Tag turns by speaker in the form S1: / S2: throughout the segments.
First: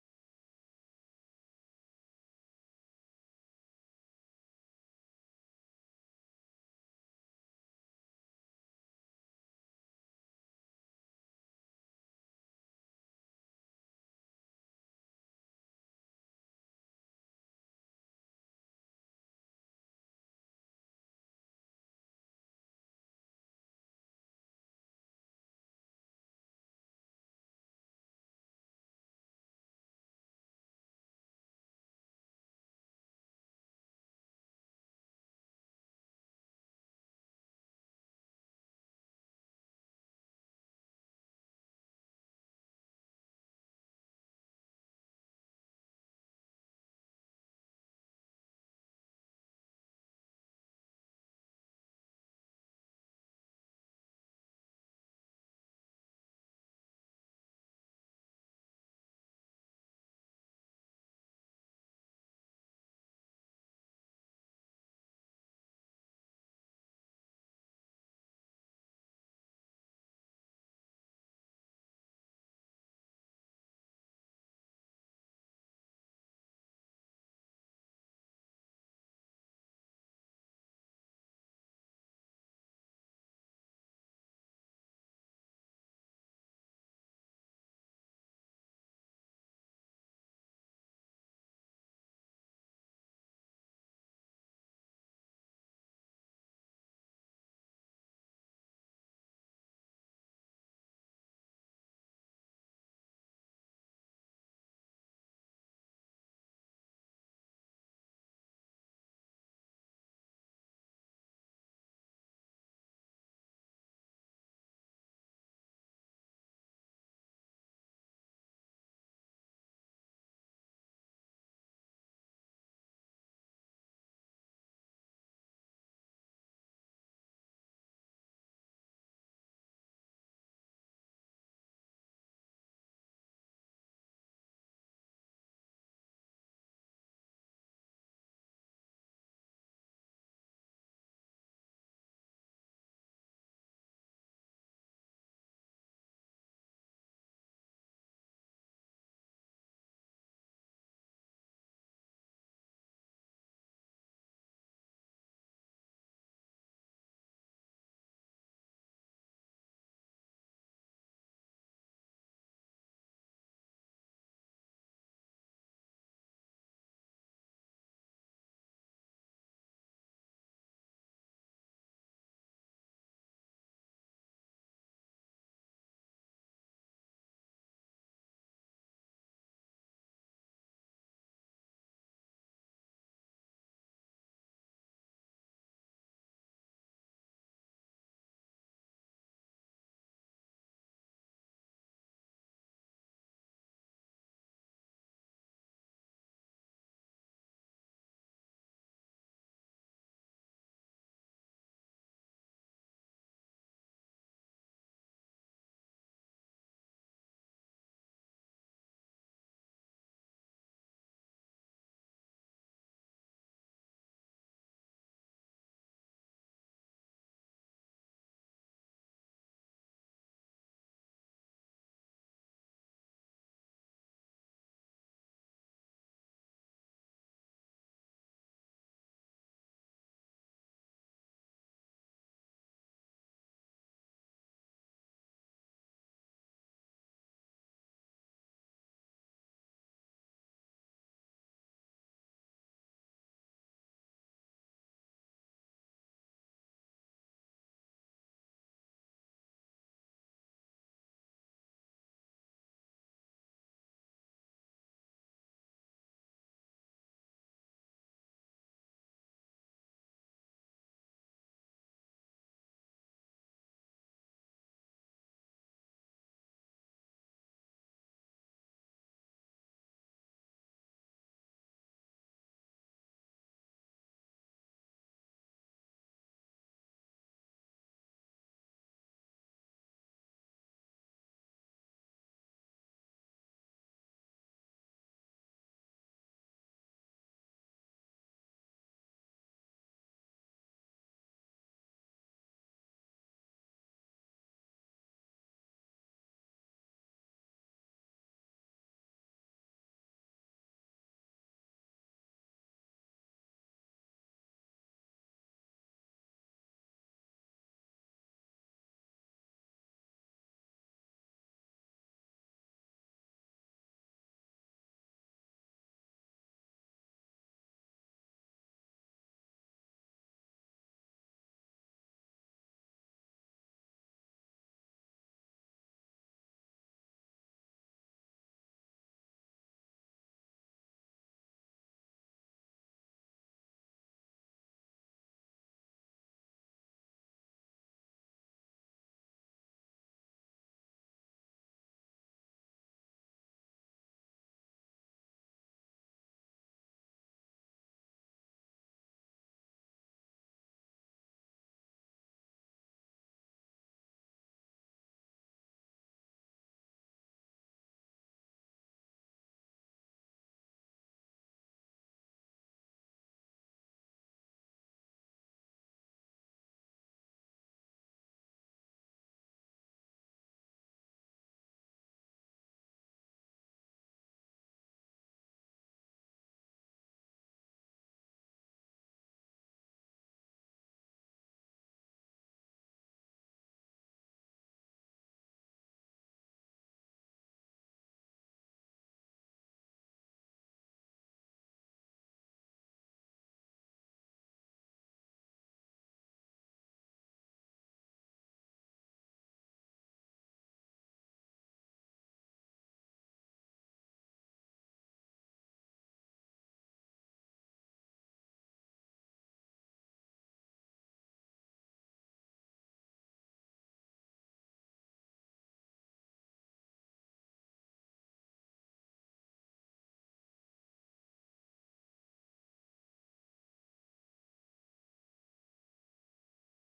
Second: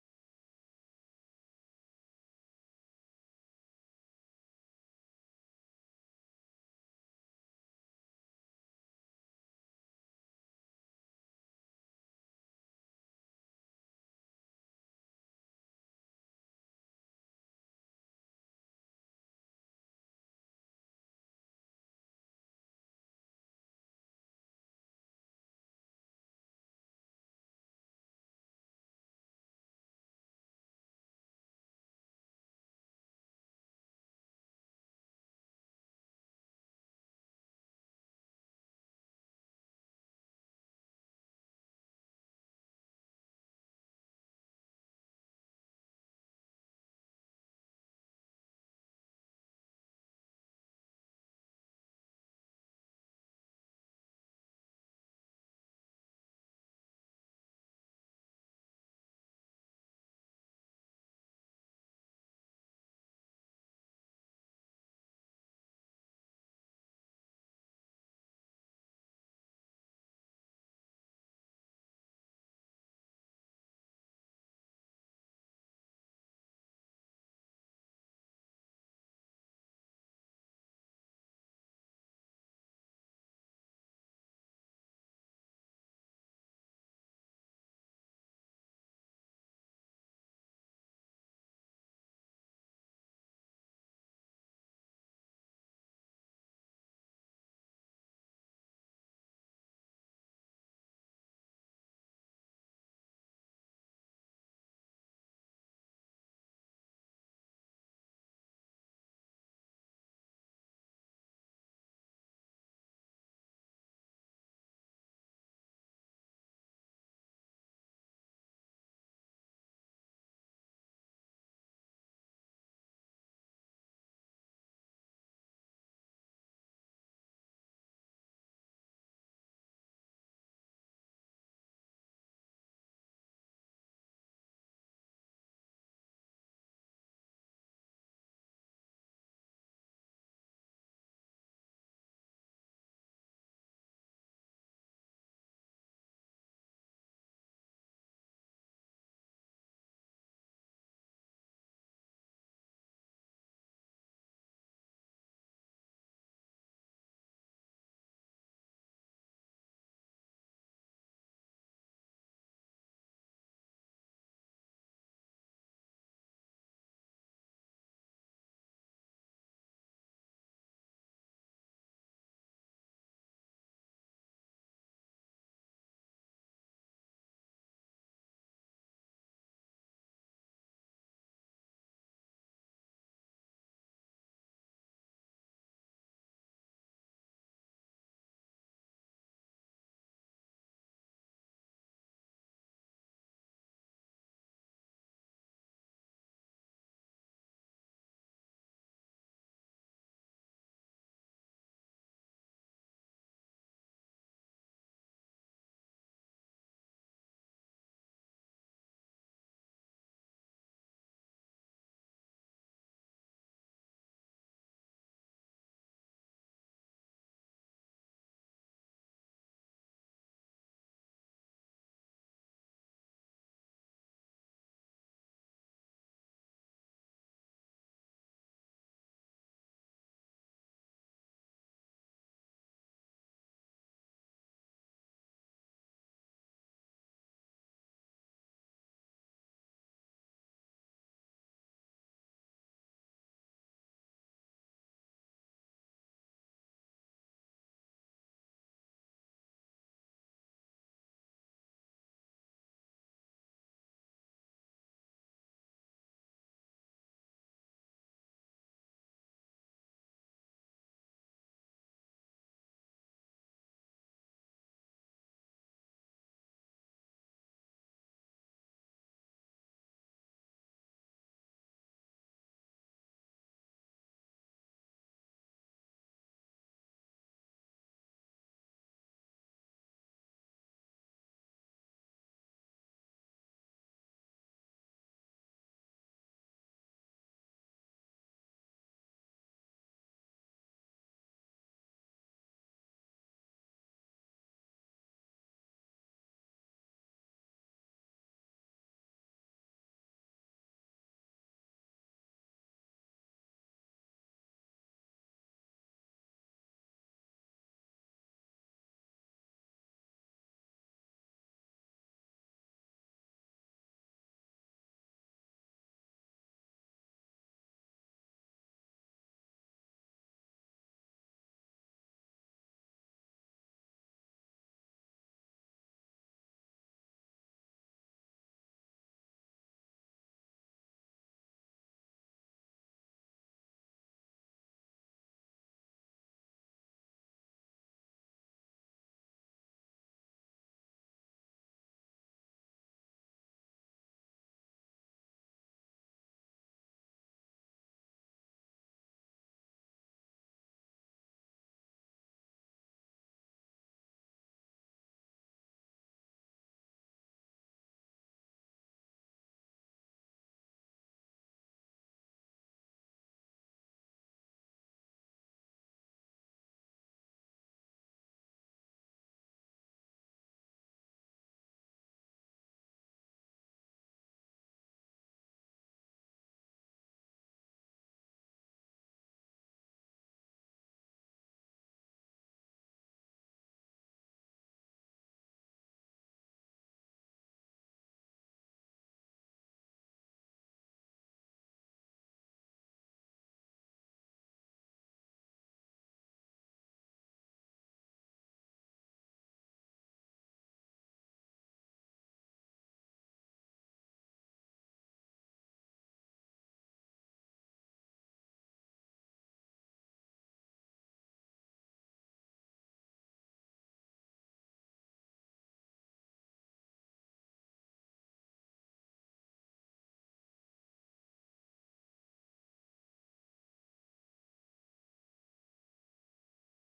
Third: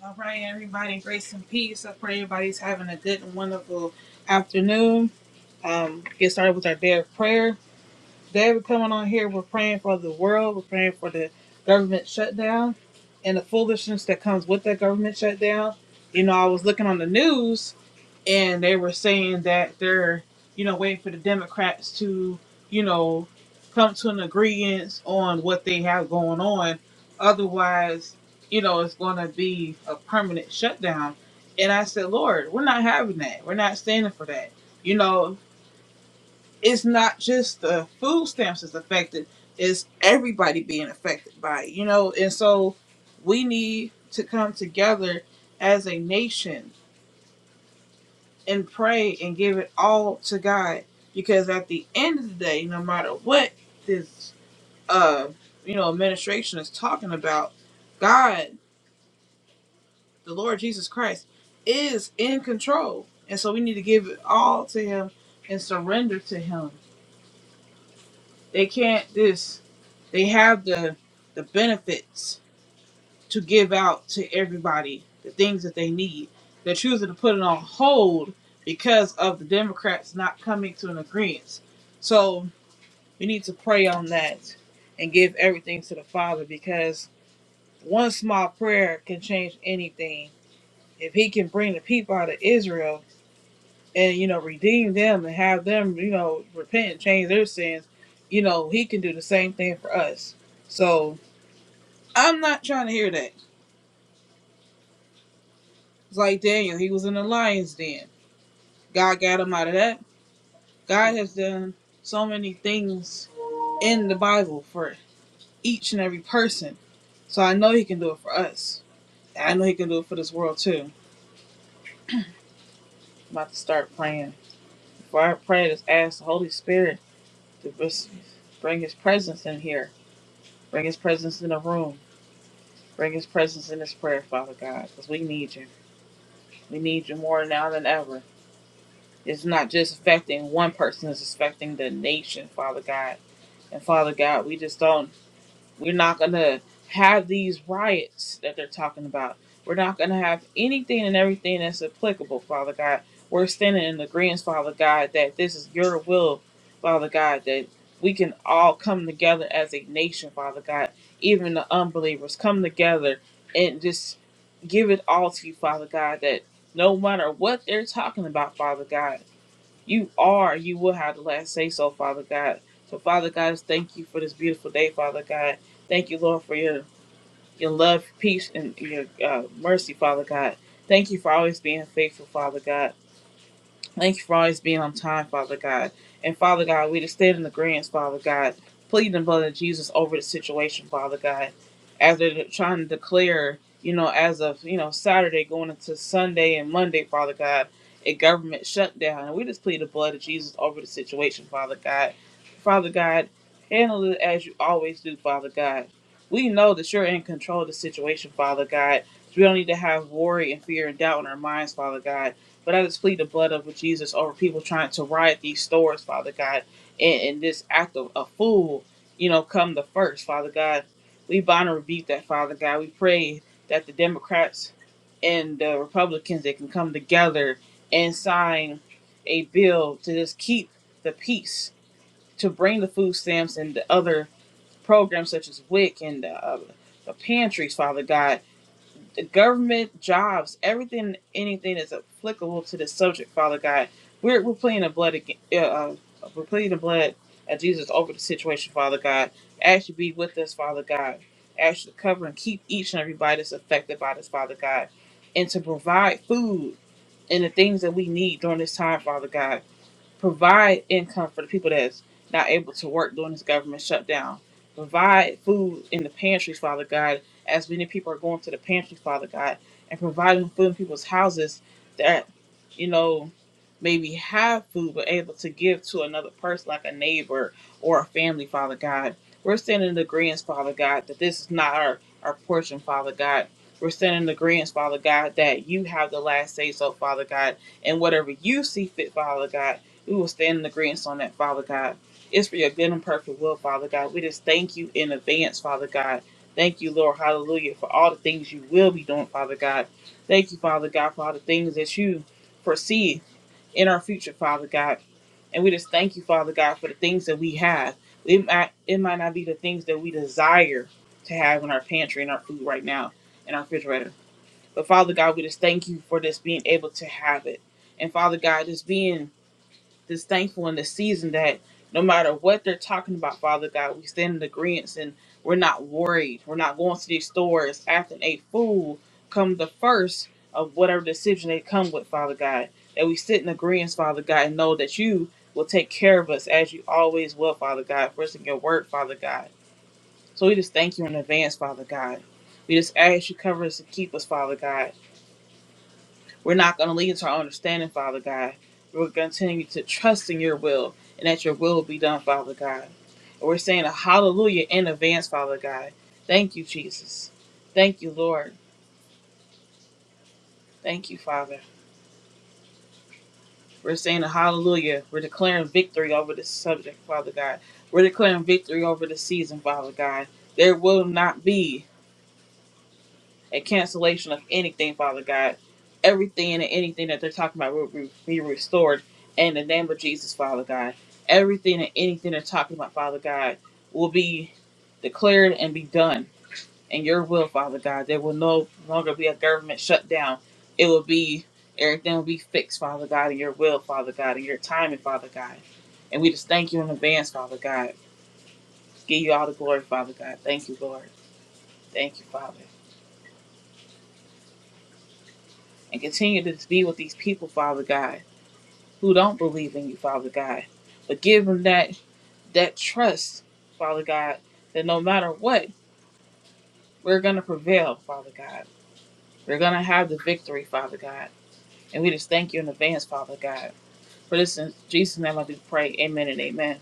S1: All right, everybody, grace and peace. I pray everybody's having a good and wonderful afternoon. Um, get started with our day of prayer. Today, we're coming on here. We're praying for the world. We're praying for the government shutdown and the foolishness that comes with that government shutdown. You know, I was looking on the news and they were saying that they're, you know, waiting for the Democrats to, you know, come to an agreement on what they have going on. Otherwise, you know, it's going to be a permanent shutdown. And I said, Lord, we're not having that. We're not standing for that. You know, it's not just the food stamps that's affected; it's everybody being affected by it. You know, and so we need to come together as a nation and pray and give it all to God. Because at the end of the day, no matter what this uh you know administration is talking about, God, the Lord Jesus Christ, is in control. And so we need to give it all to him and surrender to him. They can't this they have the the benefits to give out to everybody the things that they need. They're choosing to put it on hold because of the Democrats not coming to an agreement. So we need to pray on that and give everything to the Father because one small prayer can change anything. If He can bring the people out of Israel and, you know, redeem them and have them, you know, repent and change their sins, you know, He can do the same thing for us. So I'm not trying to hear that. It's like Daniel, he was in the lion's den God got him out of that. God has done so many things in the Bible for each and every person. So I know he can do it for us. I know he can do it for this world too. I'm about to start praying. Before I pray, just ask the Holy Spirit to just bring his presence in here. Bring his presence in the room. Bring his presence in this prayer, Father God, because we need you. We need you more now than ever. It's not just affecting one person, it's affecting the nation, Father God. And Father God, we just don't We're not going to have these riots that they're talking about. We're not going to have anything and everything that's applicable, Father God. We're standing in agreement, Father God, that this is your will, Father God, that we can all come together as a nation, Father God. Even the unbelievers come together and just give it all to you, Father God, that no matter what they're talking about, Father God you are, you will have the last say so, Father God. So, Father God, thank you for this beautiful day, Father God. Thank you, Lord, for your your love, peace, and your uh, mercy, Father God. Thank you for always being faithful, Father God. Thank you for always being on time, Father God. And Father God, we just stand in the grants, Father God, pleading the blood of Jesus over the situation, Father God. As they're trying to declare, you know, as of, you know, Saturday going into Sunday and Monday, Father God, a government shutdown. And we just plead the blood of Jesus over the situation, Father God. Father God, handle it as you always do, Father God. We know that you're in control of the situation, Father God. We don't need to have worry and fear and doubt in our minds, Father God but I just plead the blood of Jesus over people trying to riot these stores, Father God, and, and this act of a fool, you know, come the first, Father God. We bind and rebuke that, Father God. We pray that the Democrats and the Republicans they can come together and sign a bill to just keep the peace, to bring the food stamps and the other programs such as WIC and the, uh, the pantries, Father God the government jobs, everything, anything that's applicable to this subject, Father God. We're, we're pleading the blood, again, uh, uh, we're pleading the blood of Jesus over the situation, Father God. Ask you to be with us, Father God. Ask you to cover and keep each and everybody that's affected by this, Father God, and to provide food and the things that we need during this time, Father God provide income for the people that's not able to work during this government shutdown. Provide food in the pantries, Father God, as many people are going to the pantry, Father God, and providing food in people's houses that, you know, maybe have food but able to give to another person like a neighbor or a family, Father God. We're standing in agreement, Father God, that this is not our, our portion, Father God. We're standing in agreement, Father God, that you have the last say so, Father God, and whatever you see fit, Father God. We will stand in agreement on that, Father God. It's for your good and perfect will, Father God. We just thank you in advance, Father God. Thank you, Lord, hallelujah, for all the things you will be doing, Father God. Thank you, Father God, for all the things that you foresee in our future, Father God. And we just thank you, Father God, for the things that we have. It might, it might not be the things that we desire to have in our pantry and our food right now, in our refrigerator. But Father God, we just thank you for just being able to have it. And Father God, just being just thankful in this season that no matter what they're talking about, Father God, we stand in agreement and we're not worried. We're not going to these stores after a fool come the first of whatever decision they come with, Father God. That we sit in agreement, Father God, and know that you will take care of us as you always will, Father God, first in your word, Father God. So we just thank you in advance, Father God. We just ask you cover us and keep us, Father God. We're not going to lean to our understanding, Father God. We're going to continue to trust in your will and that your will be done, Father God. And we're saying a hallelujah in advance, Father God. Thank you, Jesus. Thank you, Lord. Thank you, Father. We're saying a hallelujah. We're declaring victory over this subject, Father God. We're declaring victory over the season, Father God. There will not be and cancellation of anything, Father God. Everything and anything that they're talking about will be restored in the name of Jesus, Father God. Everything and anything they're talking about, Father God, will be declared and be done in your will, Father God. There will no longer be a government shutdown. It will be, everything will be fixed, Father God, in your will, Father God, in your timing, Father God. And we just thank you in advance, Father God. Give you all the glory, Father God. Thank you, Lord. Thank you, Father. and continue to be with these people, Father God, who don't believe in you, Father God. But give them that that trust, Father God, that no matter what, we're gonna prevail, Father God. We're gonna have the victory, Father God. And we just thank you in advance, Father God. For this in Jesus' name I do pray. Amen and amen.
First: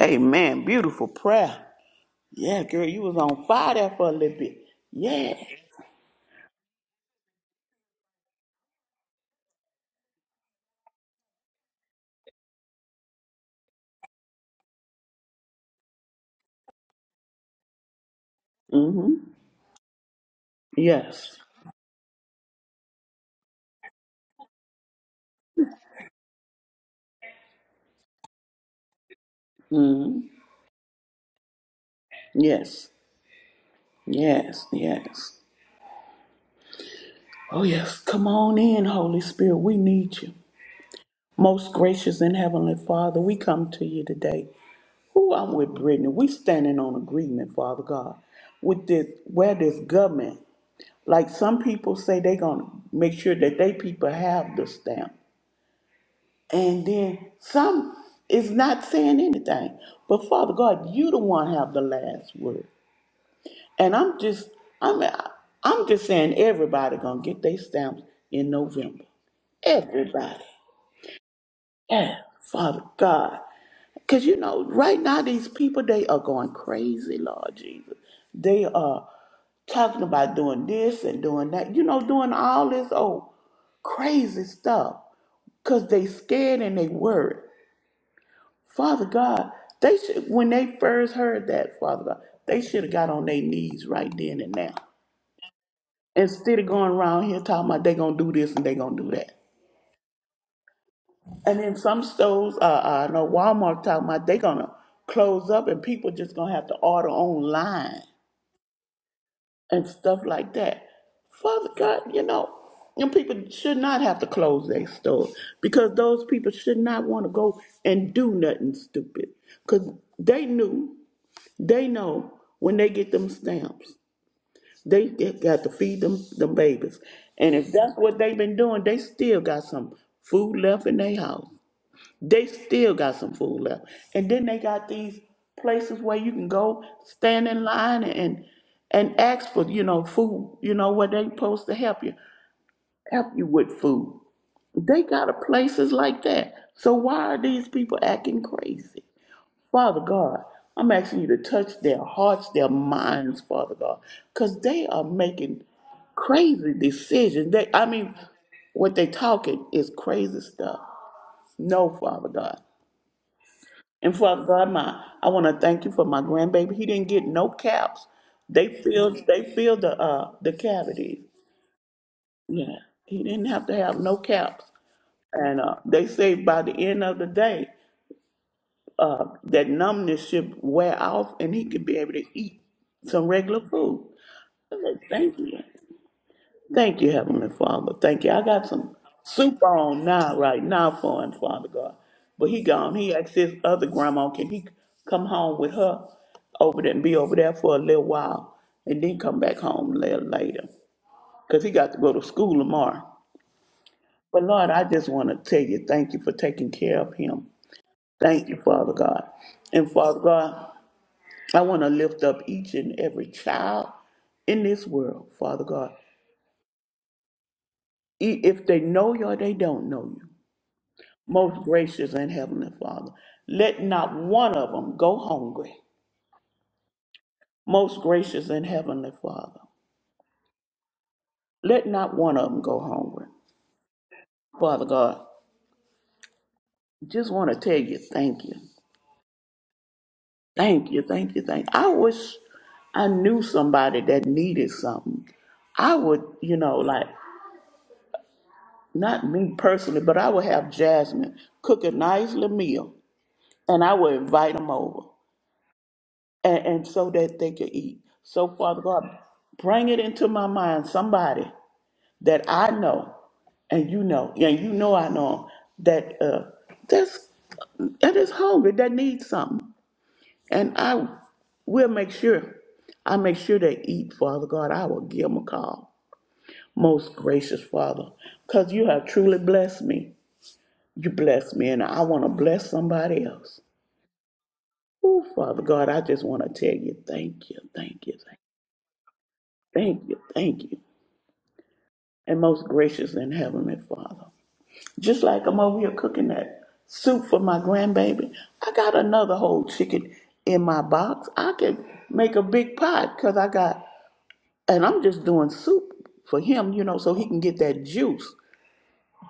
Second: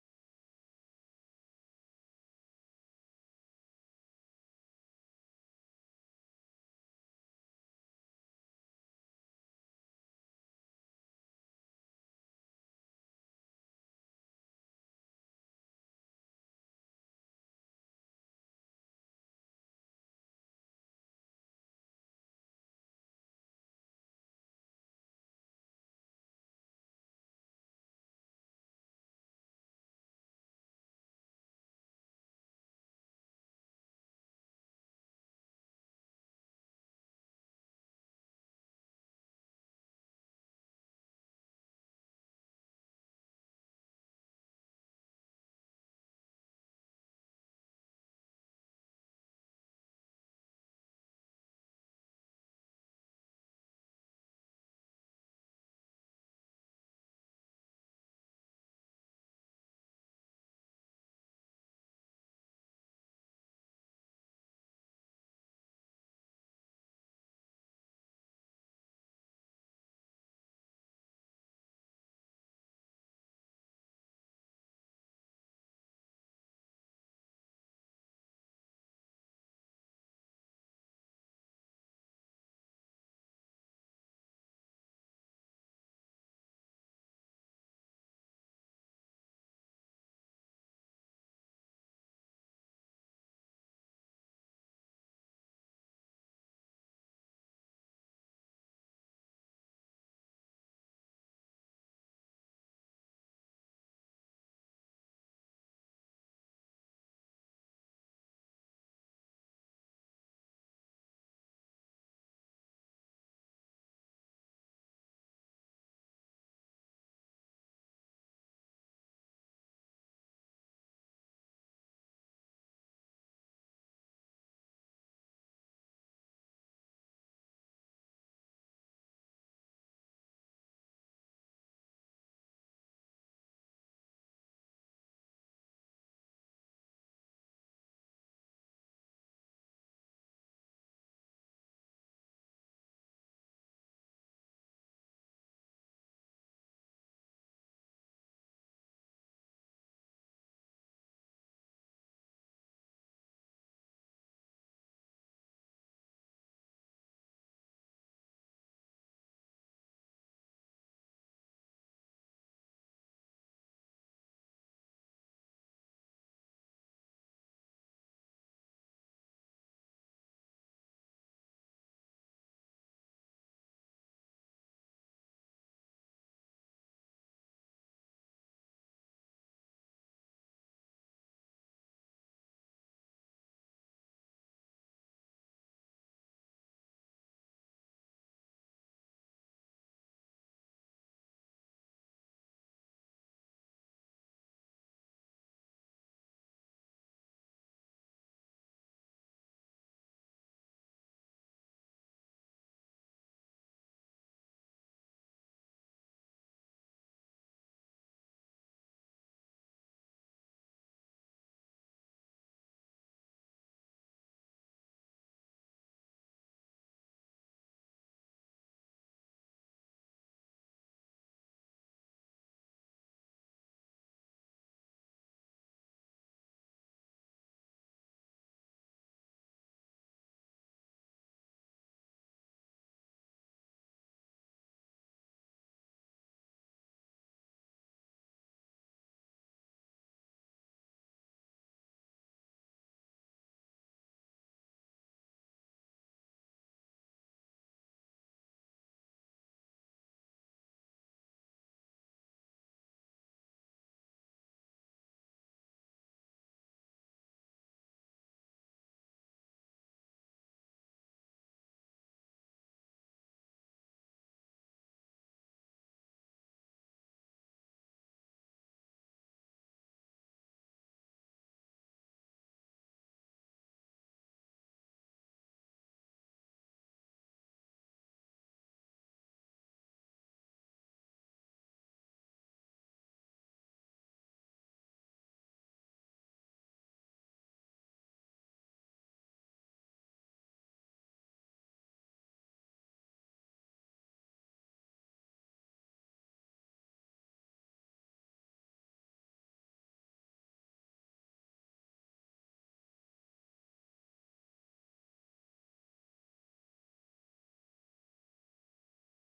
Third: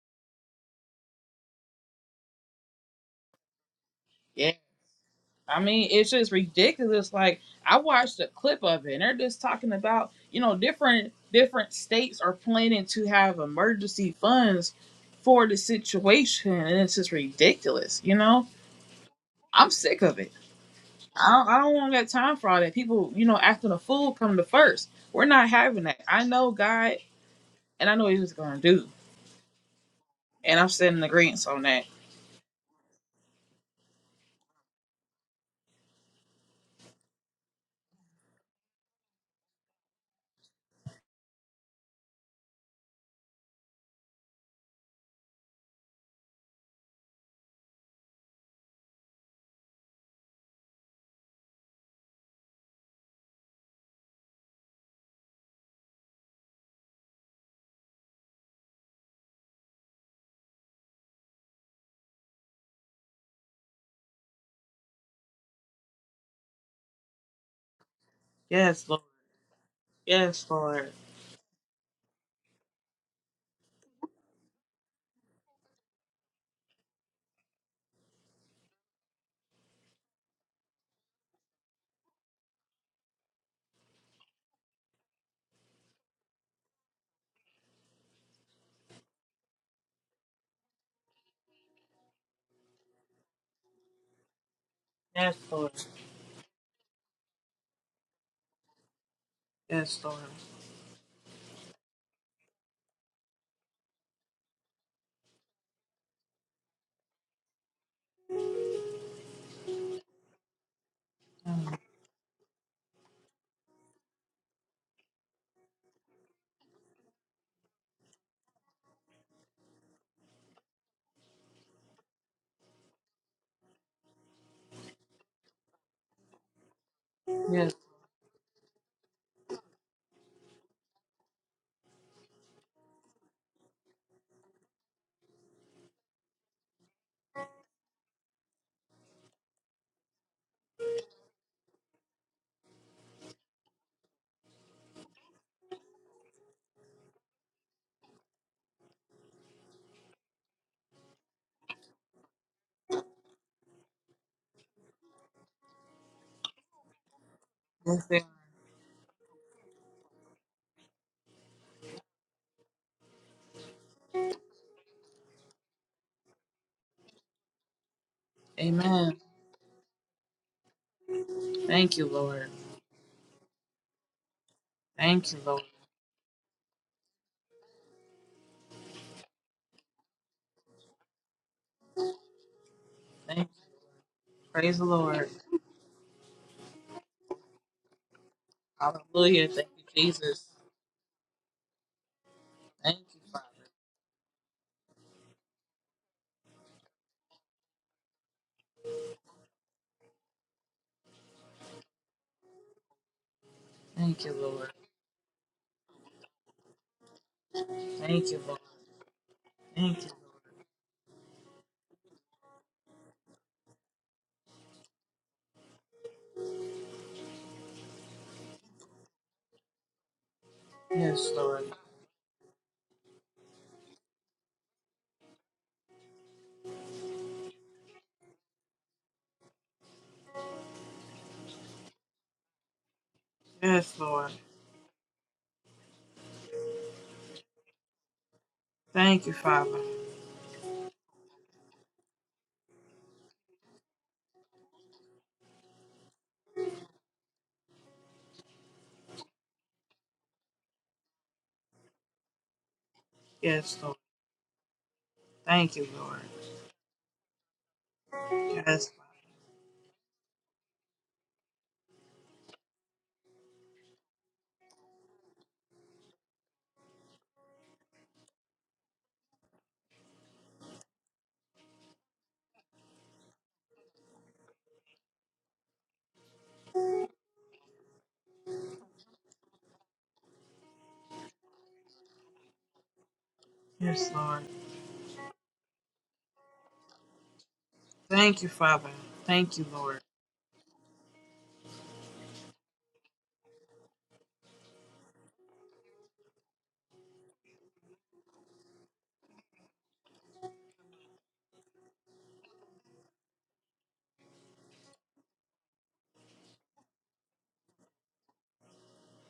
S2: Amen. Beautiful prayer. Yeah, girl, you was on fire there for a little
S1: Yes.
S2: bit. Yeah.
S1: I mean, it's just ridiculous. Like I watched a clip of it, and they're just talking about you know different different states are planning to have emergency funds for the situation, and it's just ridiculous. You know,
S2: Mm-hmm.
S1: I'm sick of it. I
S2: Yes.
S1: don't, I don't want that time for all that. People, you know, acting a fool come to first. We're not having that. I know God, and I know He's going to do,
S2: Mm-hmm.
S1: and I'm setting agreements on that.
S2: Yes. Yes. Yes. Oh yes. Come on in, Holy Spirit. We need you. Most gracious and heavenly Father, we come to you today. Who I'm with Brittany. We standing on agreement, Father God, with this where this government, like some people say they gonna make sure that they people have the stamp. And then some is not saying anything. But Father God, you the one have the last word. And I'm just I'm I'm just saying everybody gonna get their stamps in
S1: Yes, Lord.
S2: November.
S1: Yes,
S2: Everybody.
S1: Lord.
S2: Yeah, Father God. Cause you know, right now these people they are going crazy, Lord Jesus. They are talking about doing this and doing that, you know, doing all this old crazy stuff. Cause they scared and they worried. Father God, they should when they first heard that, Father God, they should have got on their knees right then and now.
S1: Yes, Lord.
S2: Instead of going around here talking about they gonna do this and they gonna do that.
S1: Yes, Lord.
S2: And then some stores, uh, uh, I know Walmart talking about they gonna close up and people just gonna have to order online and stuff like that. Father
S1: Mm.
S2: God, you know, and people should not have to close their stores because those people should not want to go and do nothing stupid because they knew They know when they get them stamps, they get- got to feed them them babies. And if
S1: Yes.
S2: that's what they've been doing, they still got some food left in their house. They still got some food left. And then they got these places where you can go stand in line and and ask for, you know, food, you know, where they supposed to help you, help you with food. They got a places like that. So why are these people acting crazy? Father God, I'm asking you to touch their hearts, their minds, Father God, because they are making crazy decisions. They, I mean,
S1: Yes.
S2: what they talking is crazy stuff. No, Father God. And Father God, my I want to thank you for my grandbaby. He didn't get no caps. They
S1: Amen.
S2: filled they filled the uh the cavities.
S1: Thank you, Lord.
S2: Yeah. He didn't have to have no caps.
S1: Thank you,
S2: And
S1: Lord.
S2: uh, they say by the end of the day, uh, that numbness should wear off and he could be able to eat some
S1: Thank
S2: regular
S1: you.
S2: food. I
S1: Praise the
S2: said,
S1: Lord.
S2: Thank you. Thank you, Heavenly Father. Thank you. I got some
S1: Hallelujah.
S2: soup
S1: Thank you,
S2: on now,
S1: Jesus.
S2: right now for him, Father God. But he gone.
S1: Thank
S2: He
S1: you,
S2: asked
S1: Father.
S2: his other grandma, can he come home with her over there and be over there for a little while and then come back home a little later? Because he got to go to school tomorrow.
S1: Thank you,
S2: But Lord,
S1: Lord.
S2: I just want to tell you, thank you for taking care of him.
S1: Thank you,
S2: Thank you,
S1: Lord.
S2: Father God. And
S1: Thank you,
S2: Father God, I want to lift up each and every child in this world, Father God. E- If they know you or they don't know you,
S1: Lord. Yes,
S2: most
S1: Lord.
S2: gracious and heavenly Father, let not one of them go hungry. Most gracious and heavenly Father, let not one of them go hungry.
S1: Yes, Lord.
S2: Father God, just want to tell you thank you.
S1: Thank you, Father.
S2: Thank you, thank you, thank you. I wish I knew somebody that needed something. I would, you know, like Not me personally, but I would have Jasmine cook a nice little meal
S1: Yes,
S2: and I
S1: Lord.
S2: would invite them over
S1: Thank you, Lord.
S2: and, and so that they could eat. So, Father
S1: Yes,
S2: God, bring it into my mind somebody that I know and you know, and you know I know 'em, that uh, that's that is hungry, that needs something. And I will make sure, I make sure they eat, Father God. I will give them a call, most gracious Father, because you have truly blessed me. You bless me, and I want to bless somebody else.
S1: yes, Lord.
S2: Oh, Father God, I just want to tell you thank you, thank you,
S1: Thank you, Father. Thank you, Lord.
S2: thank you, thank you. And most gracious and heavenly Father, just like I'm over here cooking that soup for my grandbaby, I got another whole chicken in my box. I can make a big pot because I got, and I'm just doing soup for him, you know, so he can get that juice.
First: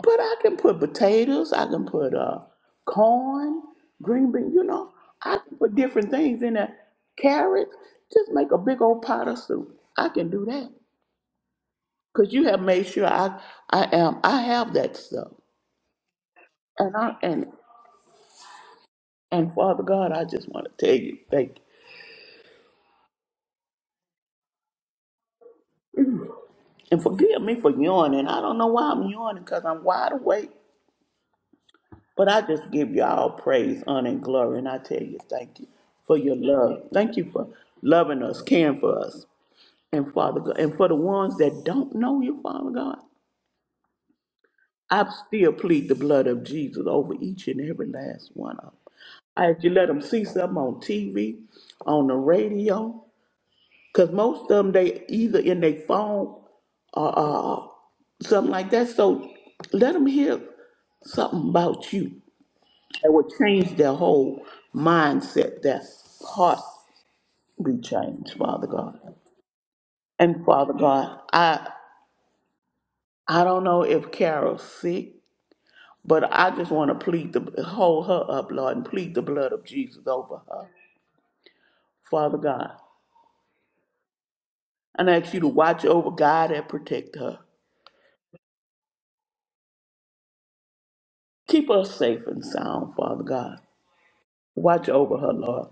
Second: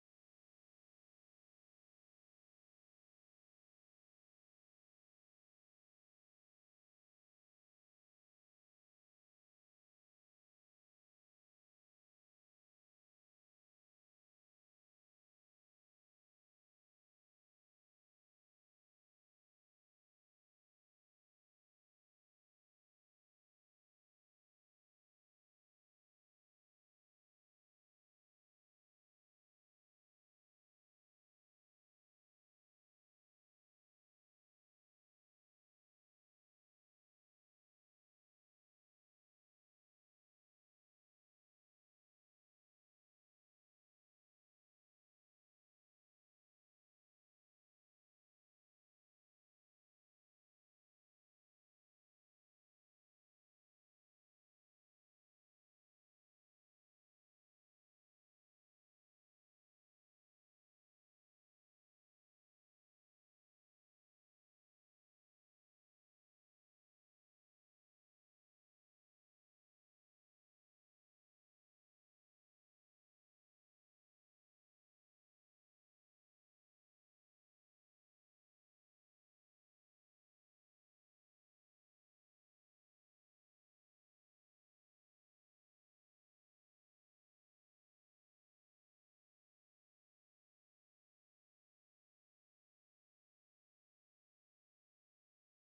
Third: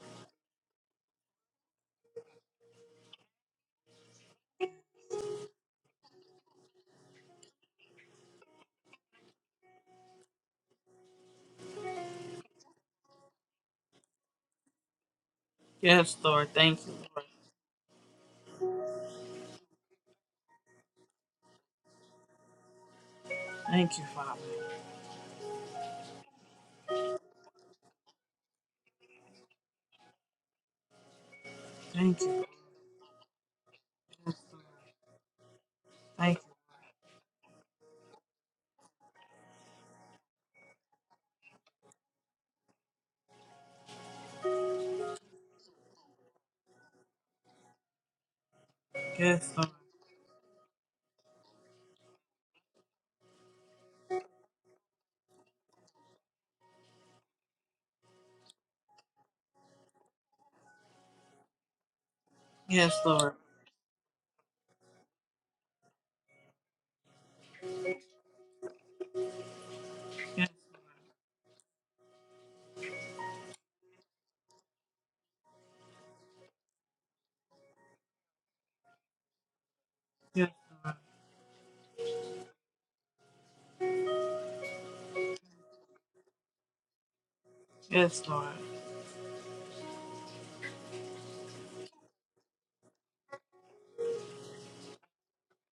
S2: But I can put potatoes, I can put uh, corn, green beans, you know, I can put different things in there. Carrots, just make a big old pot of soup. I can do that. Cause you have made sure I, I am, I have that stuff.
S1: Yes, Lord. Thank you,
S2: And I,
S1: Lord.
S2: and, and Father God, I just want to tell you, thank you.
S1: Thank you, Father.
S2: And forgive me for yawning. I don't know why I'm yawning because I'm wide awake.
S1: Thank
S2: But I
S1: you.
S2: just give y'all praise, honor, and glory. And I tell you, thank you for your
S1: Thank you.
S2: love. Thank you for loving us, caring for us. And Father God, and for the ones that don't know you, Father God, I still plead the blood of Jesus over each and every last one of them. I
S1: Yes,
S2: ask
S1: Lord.
S2: you let them see something on TV, on the radio, because most of them they either in their phone or uh, something like that. So let them hear something about you
S1: Yes,
S2: that will
S1: Lord.
S2: change their whole mindset, their heart be changed, Father God. And
S1: Yes,
S2: Father God, I I don't know if Carol's sick, but I just want to plead the hold her up, Lord, and plead the blood of Jesus over
S1: yes,
S2: her. Father God, I ask you to watch over God and protect her.
S1: yes, Lord.
S2: Keep her safe and sound, Father God. Watch over her, Lord,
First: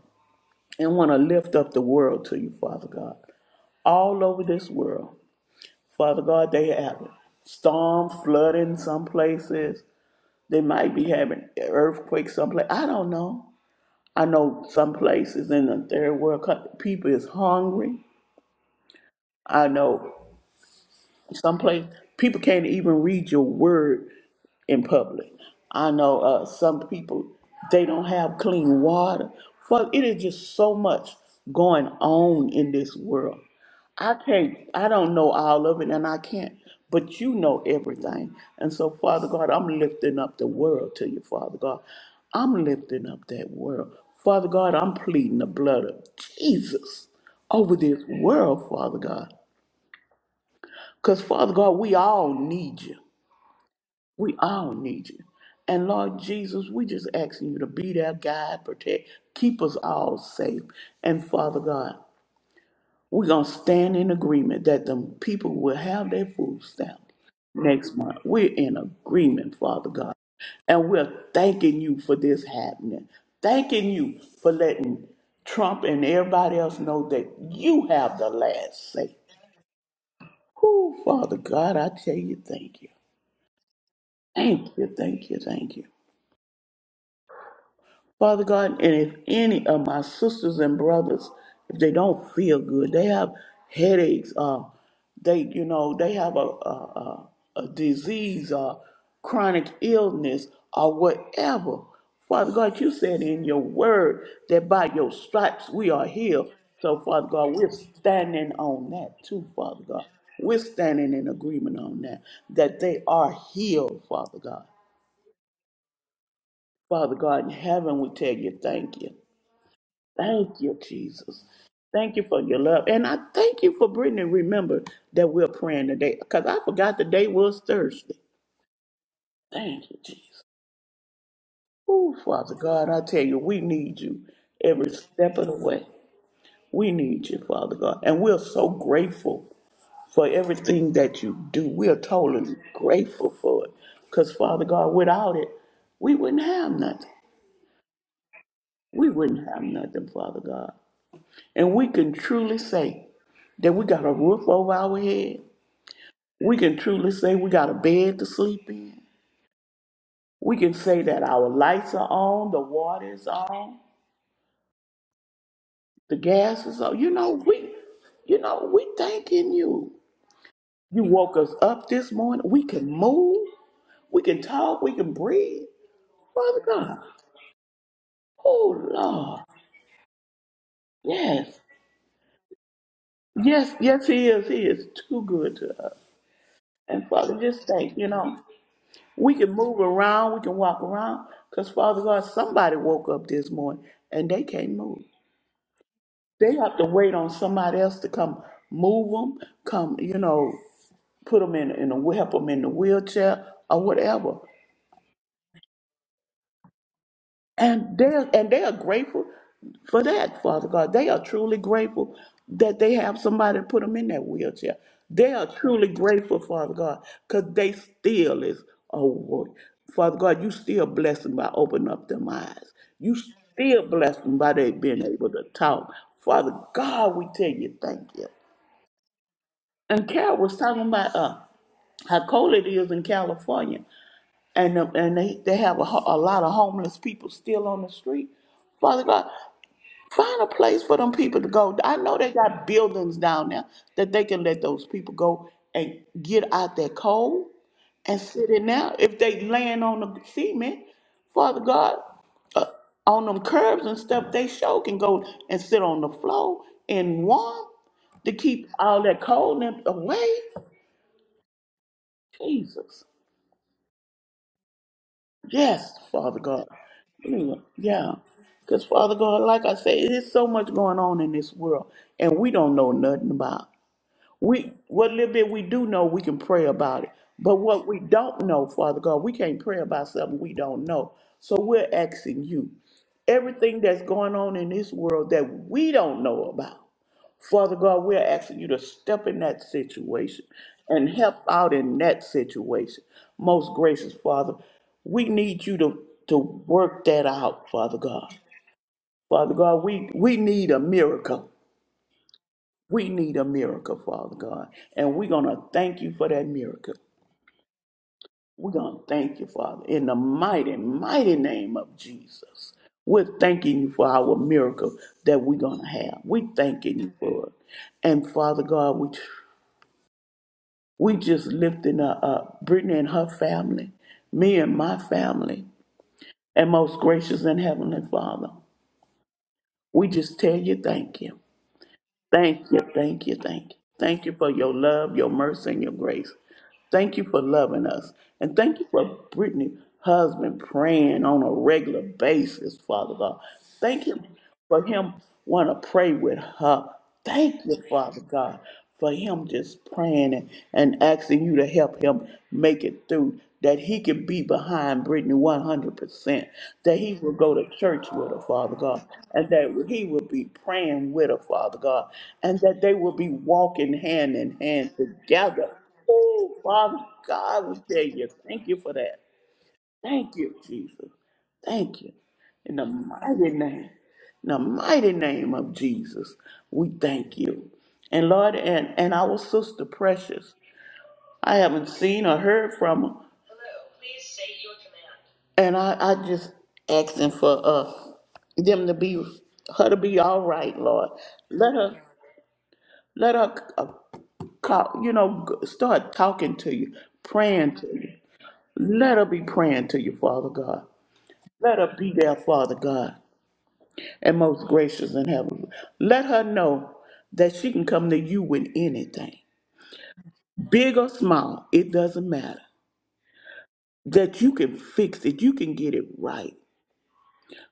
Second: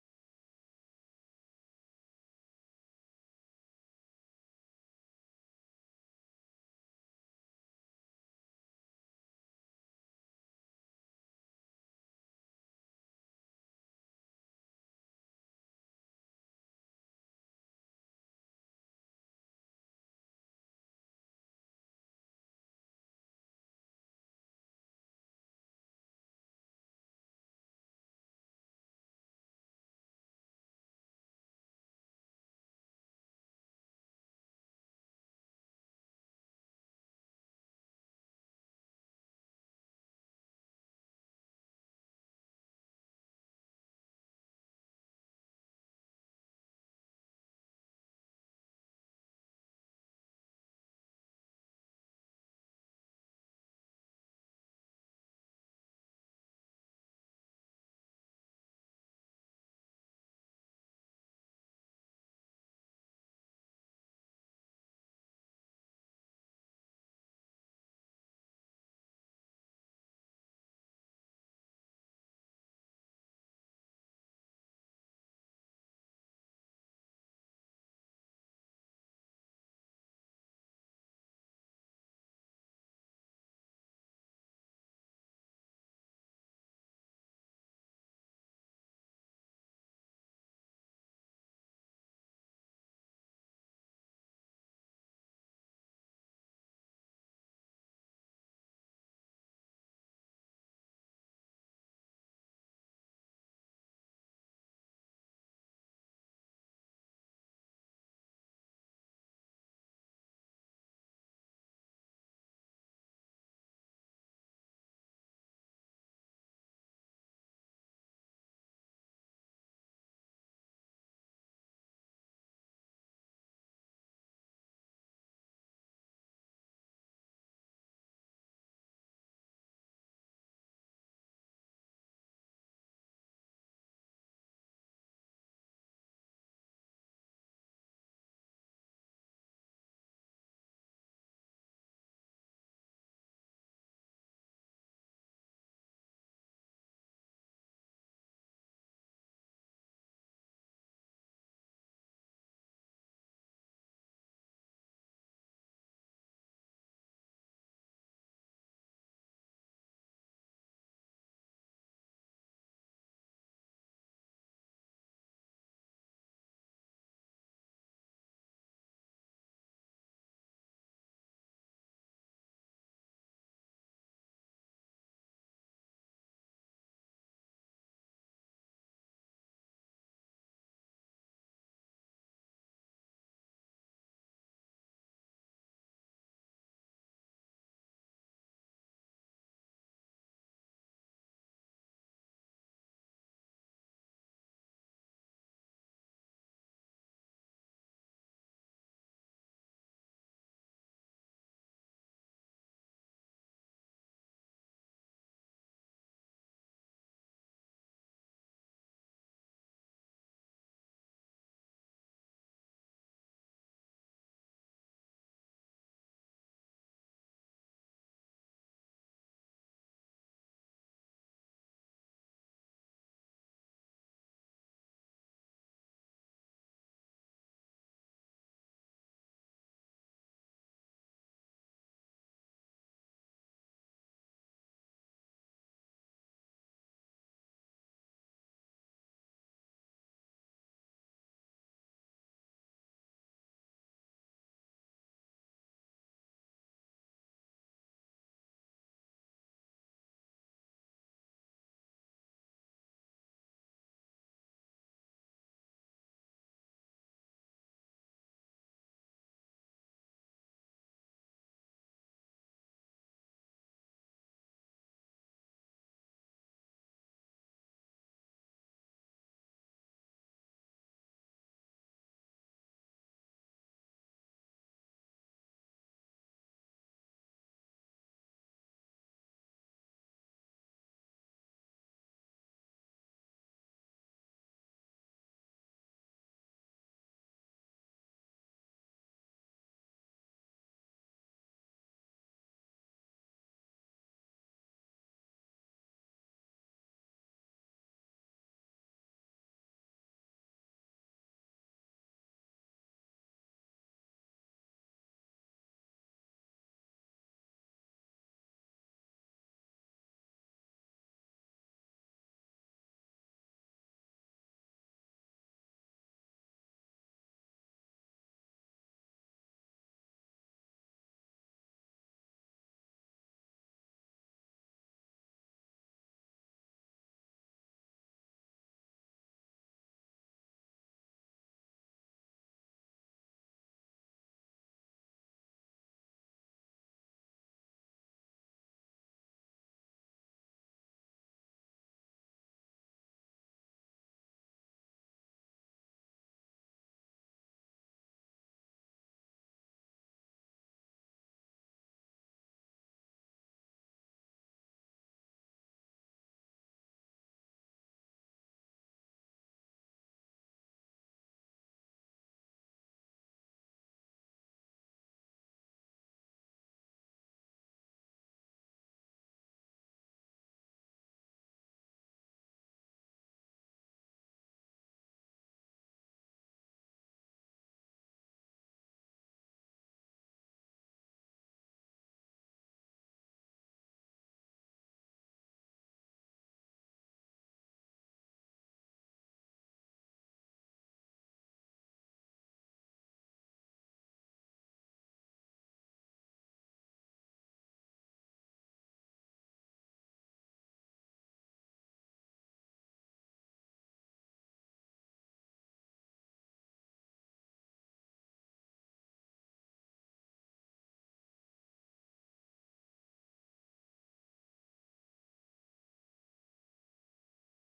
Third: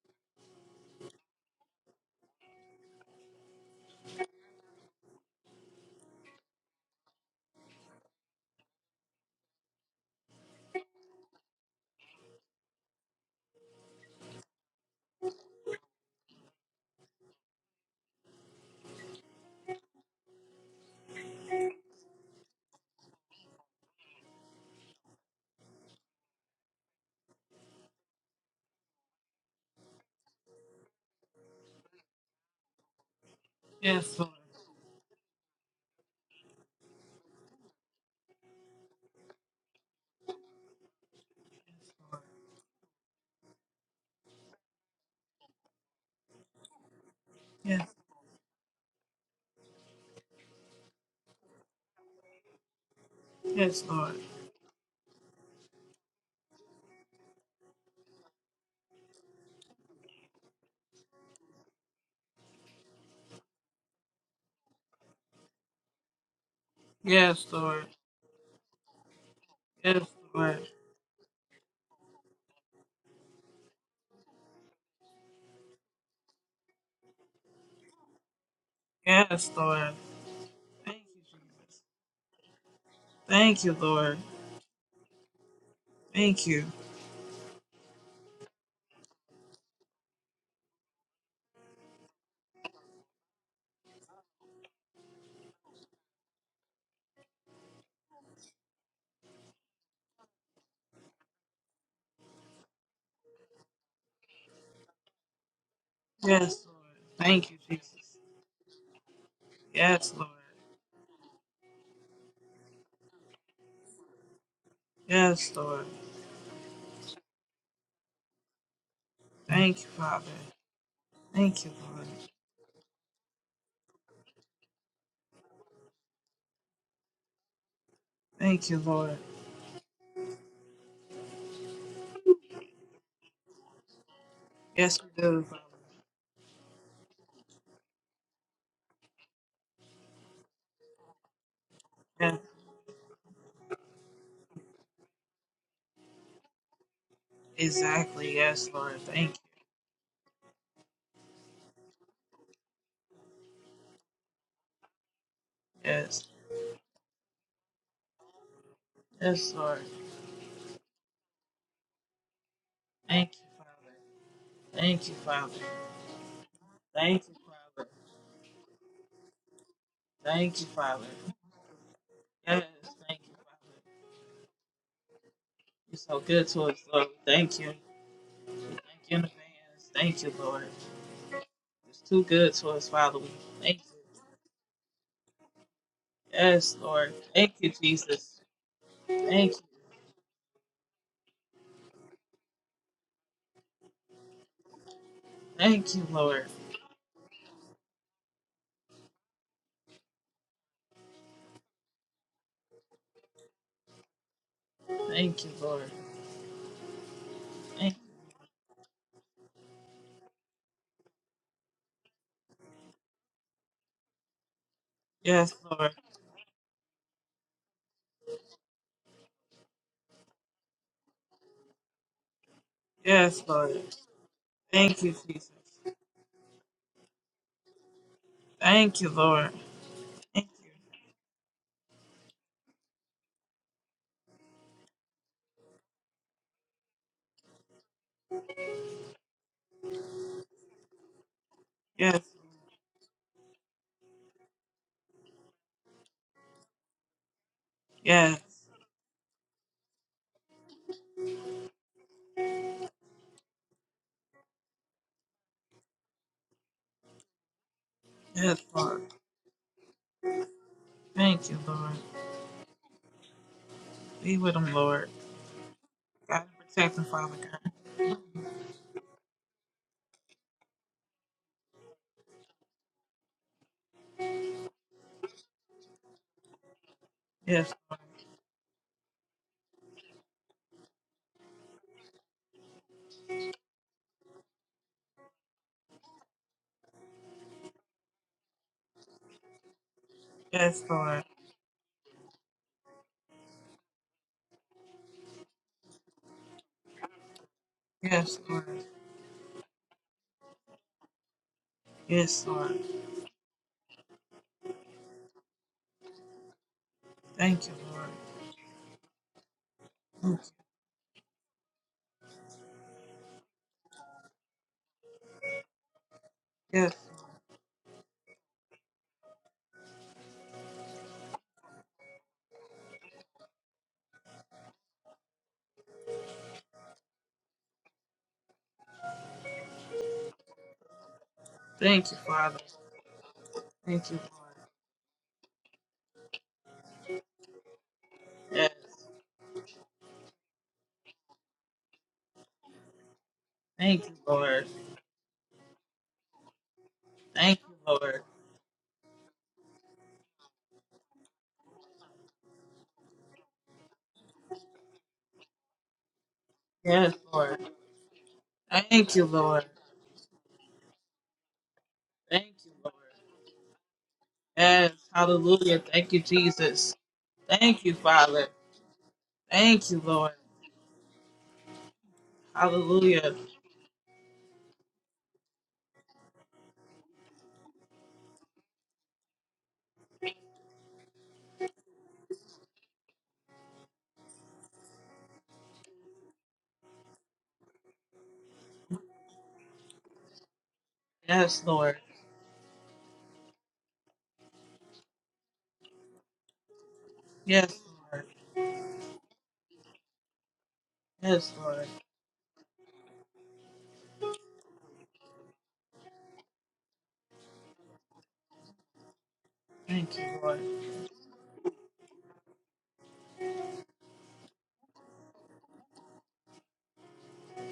S2: and want to lift up the world to you, Father God. All over this world, Father God, they have it. Storm, flooding some places. They might be having earthquakes someplace. I don't know. I know some places in the third world coun- people is hungry. I know Someplace people can't even read your word in public. I know uh, some people they don't have clean water. Fuck, it is just so much going on in this world. I
S1: Yes, Lord.
S2: can't. I don't know all of it, and I can't. But you know everything, and so Father God, I'm lifting up the world to you, Father God.
S1: Yes, Lord.
S2: I'm lifting up that world, Father God. I'm pleading the blood of Jesus over
S1: Yes,
S2: this world, Father God. Because, Father God, we all need you.
S1: yes, Lord.
S2: We all need you. And Lord Jesus, we just asking you to be there, guide, protect, keep us all safe. And Father God, we're going to stand in agreement that the people will have their food stamp
S1: Yes, Lord.
S2: next month. We're in agreement, Father
S1: Yes,
S2: God.
S1: Lord.
S2: And we're thanking you for this happening. Thanking you for letting Trump and everybody else know that you have the last say.
S1: Yes, Lord. Thank
S2: Who,
S1: you,
S2: Father God,
S1: Jesus.
S2: I tell you, thank you.
S1: Thank you, Lord.
S2: Thank you, thank you, thank you.
S1: Thank you.
S2: Father God, and if any of my sisters and brothers, if they don't feel good, they have headaches, uh, they, you know, they have a, a, a, a disease or chronic illness or whatever. Father God, you said in your word that by your stripes we are healed.
S1: Yes, Lord.
S2: So, Father
S1: Thank
S2: God,
S1: you,
S2: we're
S1: Jesus.
S2: standing on that too, Father God.
S1: Yes, Lord.
S2: We're standing in agreement on that, that they are healed, Father God.
S1: Yes, Lord.
S2: Father God in heaven, we tell you thank you.
S1: Thank you, Father.
S2: Thank you, Jesus.
S1: Thank you, Lord.
S2: Thank you for your love. And I thank you for Brittany. Remember that we're praying today because I forgot the day was Thursday.
S1: Thank you, Lord.
S2: Thank you, Jesus. Oh, Father God, I tell you, we need you every
S1: Yes, we
S2: step
S1: do,
S2: of the
S1: Father.
S2: way. We need you, Father God. And we're so grateful for everything that you do. We are
S1: Yes,
S2: totally grateful for it. Because, Father God, without it, we wouldn't have nothing.
S1: exactly. Yes, Lord.
S2: We
S1: Thank you.
S2: wouldn't have nothing, Father God. And we can truly say that we got a roof over our head.
S1: Yes.
S2: We can truly say we got a bed to sleep in.
S1: Yes, Lord.
S2: We can say that our lights are on, the water is
S1: Thank you,
S2: on,
S1: Father. Thank you, Father.
S2: the gas is on. You
S1: Thank
S2: know,
S1: you,
S2: we
S1: Father.
S2: you know, we thanking you.
S1: Thank you,
S2: You
S1: Father.
S2: woke us up this morning.
S1: Yes,
S2: We can
S1: thank you,
S2: move,
S1: Father.
S2: we can talk, we can breathe.
S1: You're so good
S2: Father
S1: to us,
S2: God.
S1: Lord. Thank you. Thank
S2: Oh
S1: you in advance.
S2: Lord.
S1: Thank you, Lord.
S2: Yes.
S1: It's too good to us, Father. We
S2: Yes,
S1: thank you.
S2: yes, he is. He is too good to us.
S1: Yes,
S2: And
S1: Lord.
S2: Father,
S1: Thank
S2: just
S1: you,
S2: thank, you know.
S1: Jesus.
S2: We
S1: Thank
S2: can
S1: you.
S2: move around, we can walk around, because Father God, somebody woke up this morning and they can't move.
S1: Thank you, Lord.
S2: They have to wait on somebody else to come move them, come, you know, put them in, in a, help them in the wheelchair or whatever.
S1: Thank you, Lord. Thank
S2: And
S1: you.
S2: they're and they are grateful for that, Father God. They are truly grateful that they have somebody to put them in that wheelchair. They are
S1: Yes,
S2: truly
S1: Lord.
S2: grateful, Father God, because they still is a work. Father God, you still bless them by opening up them eyes. You
S1: Yes, Lord.
S2: still bless them by they
S1: Thank
S2: being
S1: you,
S2: able to
S1: Jesus.
S2: talk. Father God, we tell you thank you.
S1: Thank you, Lord.
S2: And Carol
S1: Thank
S2: was
S1: you.
S2: talking about uh, how cold it is in California and the- and they, they have a, ho- a lot of homeless people still on the street. Father God, find a place for them people to go. I know
S1: Yes,
S2: they got buildings down there that they can let those people go and get out their cold and
S1: yes,
S2: sit in there. If they laying on the cement, Father God, uh, on them curbs and stuff, they sure can go and sit on the floor and warm to
S1: yes,
S2: keep all
S1: Lord.
S2: that cold and away.
S1: Thank you, Lord.
S2: Jesus.
S1: Be with them, Lord.
S2: Yes, Father
S1: God
S2: God.
S1: protect them, Father
S2: Anyway,
S1: God.
S2: yeah. Because, Father God, like I say, there's so much going on in this world, and we don't know nothing about. We What little bit we do know, we can pray about it. But
S1: Yes,
S2: what we don't know, Father God, we can't pray about something we don't know. So we're asking you everything that's going on in this world that we don't know about. Father God, we're asking you to step in that situation
S1: yes,
S2: and
S1: Lord.
S2: help out in that situation. Most gracious Father, we need you to, to work that out, Father God.
S1: Yes, Lord.
S2: Father God, we, we need a miracle.
S1: Yes, Lord.
S2: We need a miracle, Father God. And we're going to thank you for that miracle.
S1: Thank you, Lord.
S2: We're going to thank you, Father, in the mighty, mighty name of Jesus. We're thanking you for our miracle that we're going to have. We're
S1: Yes.
S2: thanking you for it. And Father God, we We just lifting her up, Brittany and her family, me and my family, and most gracious and heavenly Father. We just tell you thank you.
S1: Thank you, Father.
S2: Thank you, thank you, thank you.
S1: Thank you,
S2: Thank you for
S1: Lord.
S2: your love, your mercy, and your grace. Thank you for loving us. And
S1: Yes.
S2: thank you for Brittany's husband praying on a regular basis, Father God.
S1: Thank
S2: Thank
S1: you,
S2: you
S1: Lord.
S2: for him want to pray with her.
S1: Thank
S2: Thank
S1: you,
S2: you,
S1: Lord.
S2: Father God, for him just praying and, and asking you to help him make it through. That he can be behind Brittany 100%, that
S1: Yes,
S2: he will go
S1: Lord.
S2: to church with her, Father God,
S1: Thank you,
S2: and
S1: Lord.
S2: that he will be praying with her, Father God,
S1: Thank
S2: and
S1: you,
S2: that
S1: Lord.
S2: they will be walking hand in
S1: Yes.
S2: hand together
S1: Hallelujah. Thank you,
S2: Oh,
S1: Jesus.
S2: Father God,
S1: Thank you,
S2: we tell you,
S1: Father.
S2: thank you for that.
S1: Thank you, Lord.
S2: Thank you, Jesus. Thank you. In the
S1: Hallelujah.
S2: mighty name, in the mighty name of Jesus, we thank you. And Lord, and, and our sister Precious, I haven't seen or heard from her. And I, I just asking for uh them to be her to be all right, Lord.
S1: Yes,
S2: Let
S1: Lord.
S2: her let her uh, call, you know g- start talking to you, praying
S1: Yes,
S2: to you.
S1: Lord.
S2: Let her be praying to you, Father God.
S1: Yes,
S2: Let
S1: Lord.
S2: her be there, Father God, and most gracious in heaven. Let her know that she can come to you with anything,
S1: Thank you, Lord.
S2: big or small, it doesn't matter. That you can fix it, you can get it right.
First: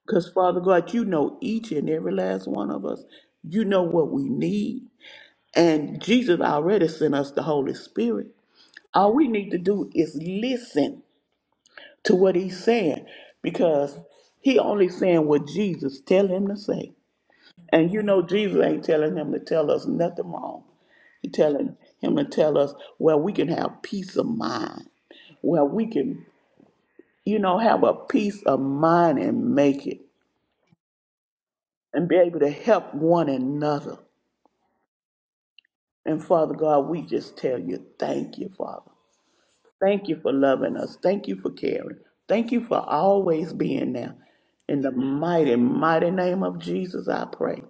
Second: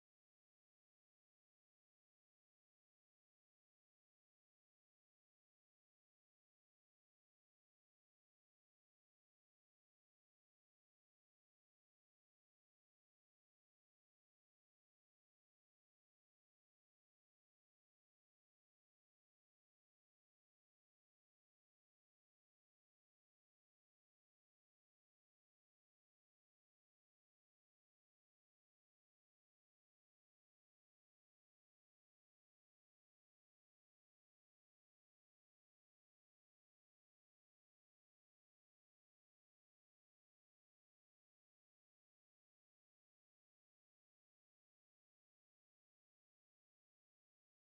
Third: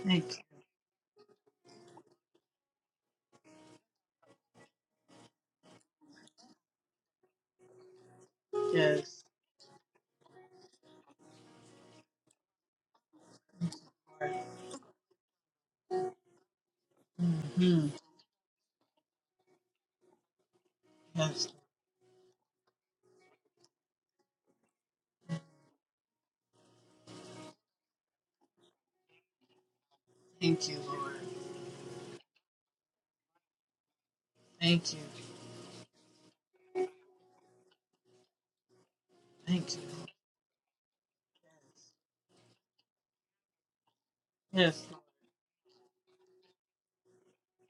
S1: Thank
S2: Because,
S1: you.
S2: Father God, you know each and every last one of us. You know what we need. And Jesus already sent us the Holy Spirit. All
S1: Yes,
S2: we need to do is listen to what he's saying because
S1: Lord.
S2: he only saying what Jesus tell him to say.
S1: hmm
S2: And you know Jesus ain't telling him to tell us nothing wrong. He
S1: Yes.
S2: telling him to tell us where we can have peace of mind, where we can, you know, have a peace of mind and make it
S1: Thank you, Lord.
S2: and be able to help one another.
S1: Thank you.
S2: And Father God, we just tell you, thank you, Father.
S1: Thank you.
S2: Thank you for loving us. Thank you for caring. Thank you for always being there. In
S1: Yes,
S2: the
S1: Lord.
S2: mighty, mighty name of Jesus, I pray.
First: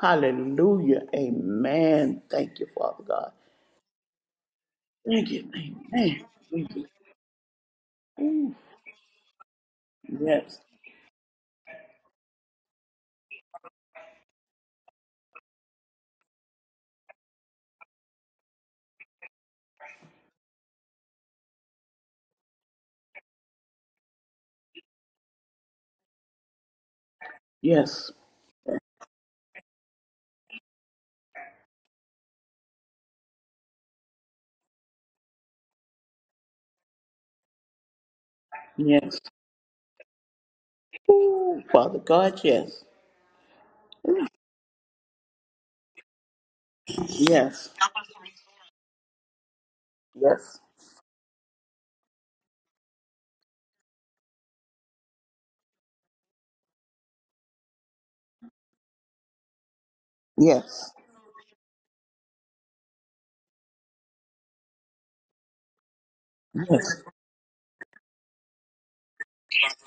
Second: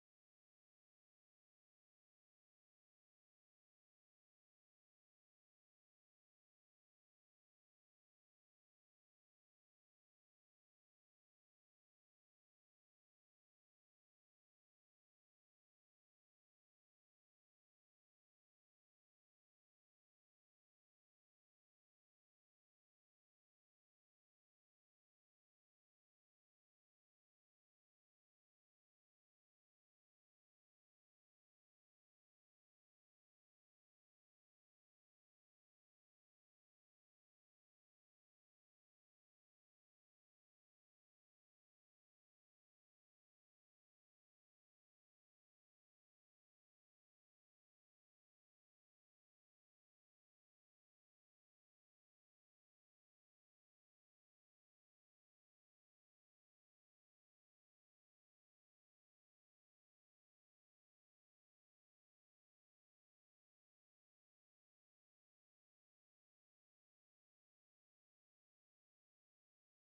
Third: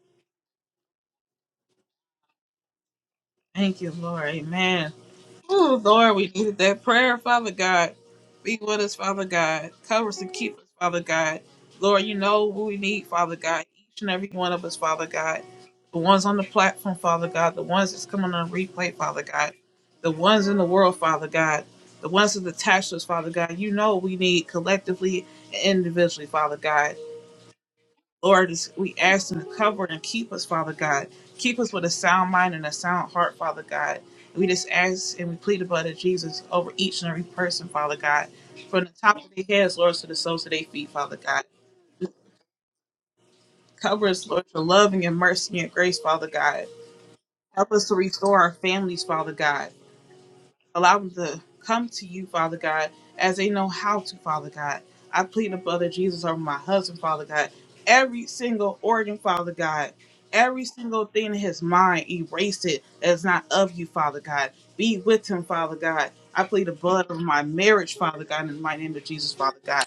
S2: Hallelujah. Amen. Thank you, Father God.
S1: Thank you, Lord. Amen.
S2: Thank you.
S1: Oh, Lord,
S2: Amen.
S1: we needed
S2: Thank
S1: that
S2: you.
S1: prayer, Father God.
S2: Ooh,
S1: Be with us, Father God. Cover us and keep
S2: Yes.
S1: us, Father God. Lord, you know what we need, Father God. Each and every one of us, Father God. The ones on the platform, Father God. The ones that's coming on replay, Father God. The ones in the world, Father God. The ones that's attached to us, Father God. You know what we need collectively and individually, Father God.
S2: Yes.
S1: Lord, as we ask you to cover and keep us, Father God. Keep us with a sound mind and a sound heart, Father God. We just ask and we plead the blood of Jesus over each and every person, Father God. From the
S2: Yes.
S1: top of their heads, Lord, to the soles of their feet, Father God.
S2: Ooh, Father God, yes.
S1: Cover us, Lord, with your love and your mercy and your grace, Father God.
S2: Yes.
S1: Help us to restore our families, Father God.
S2: Yes.
S1: Allow them to come to you, Father God, as they know how to, Father God. I plead the blood of Jesus over my husband, Father God. Every single organ, Father God. Every
S2: Yes.
S1: single thing in his mind, erase it that's not of you, Father God. Be with him, Father God. I plead the
S2: Yes.
S1: blood of my marriage, Father God, in the mighty name of Jesus, Father God.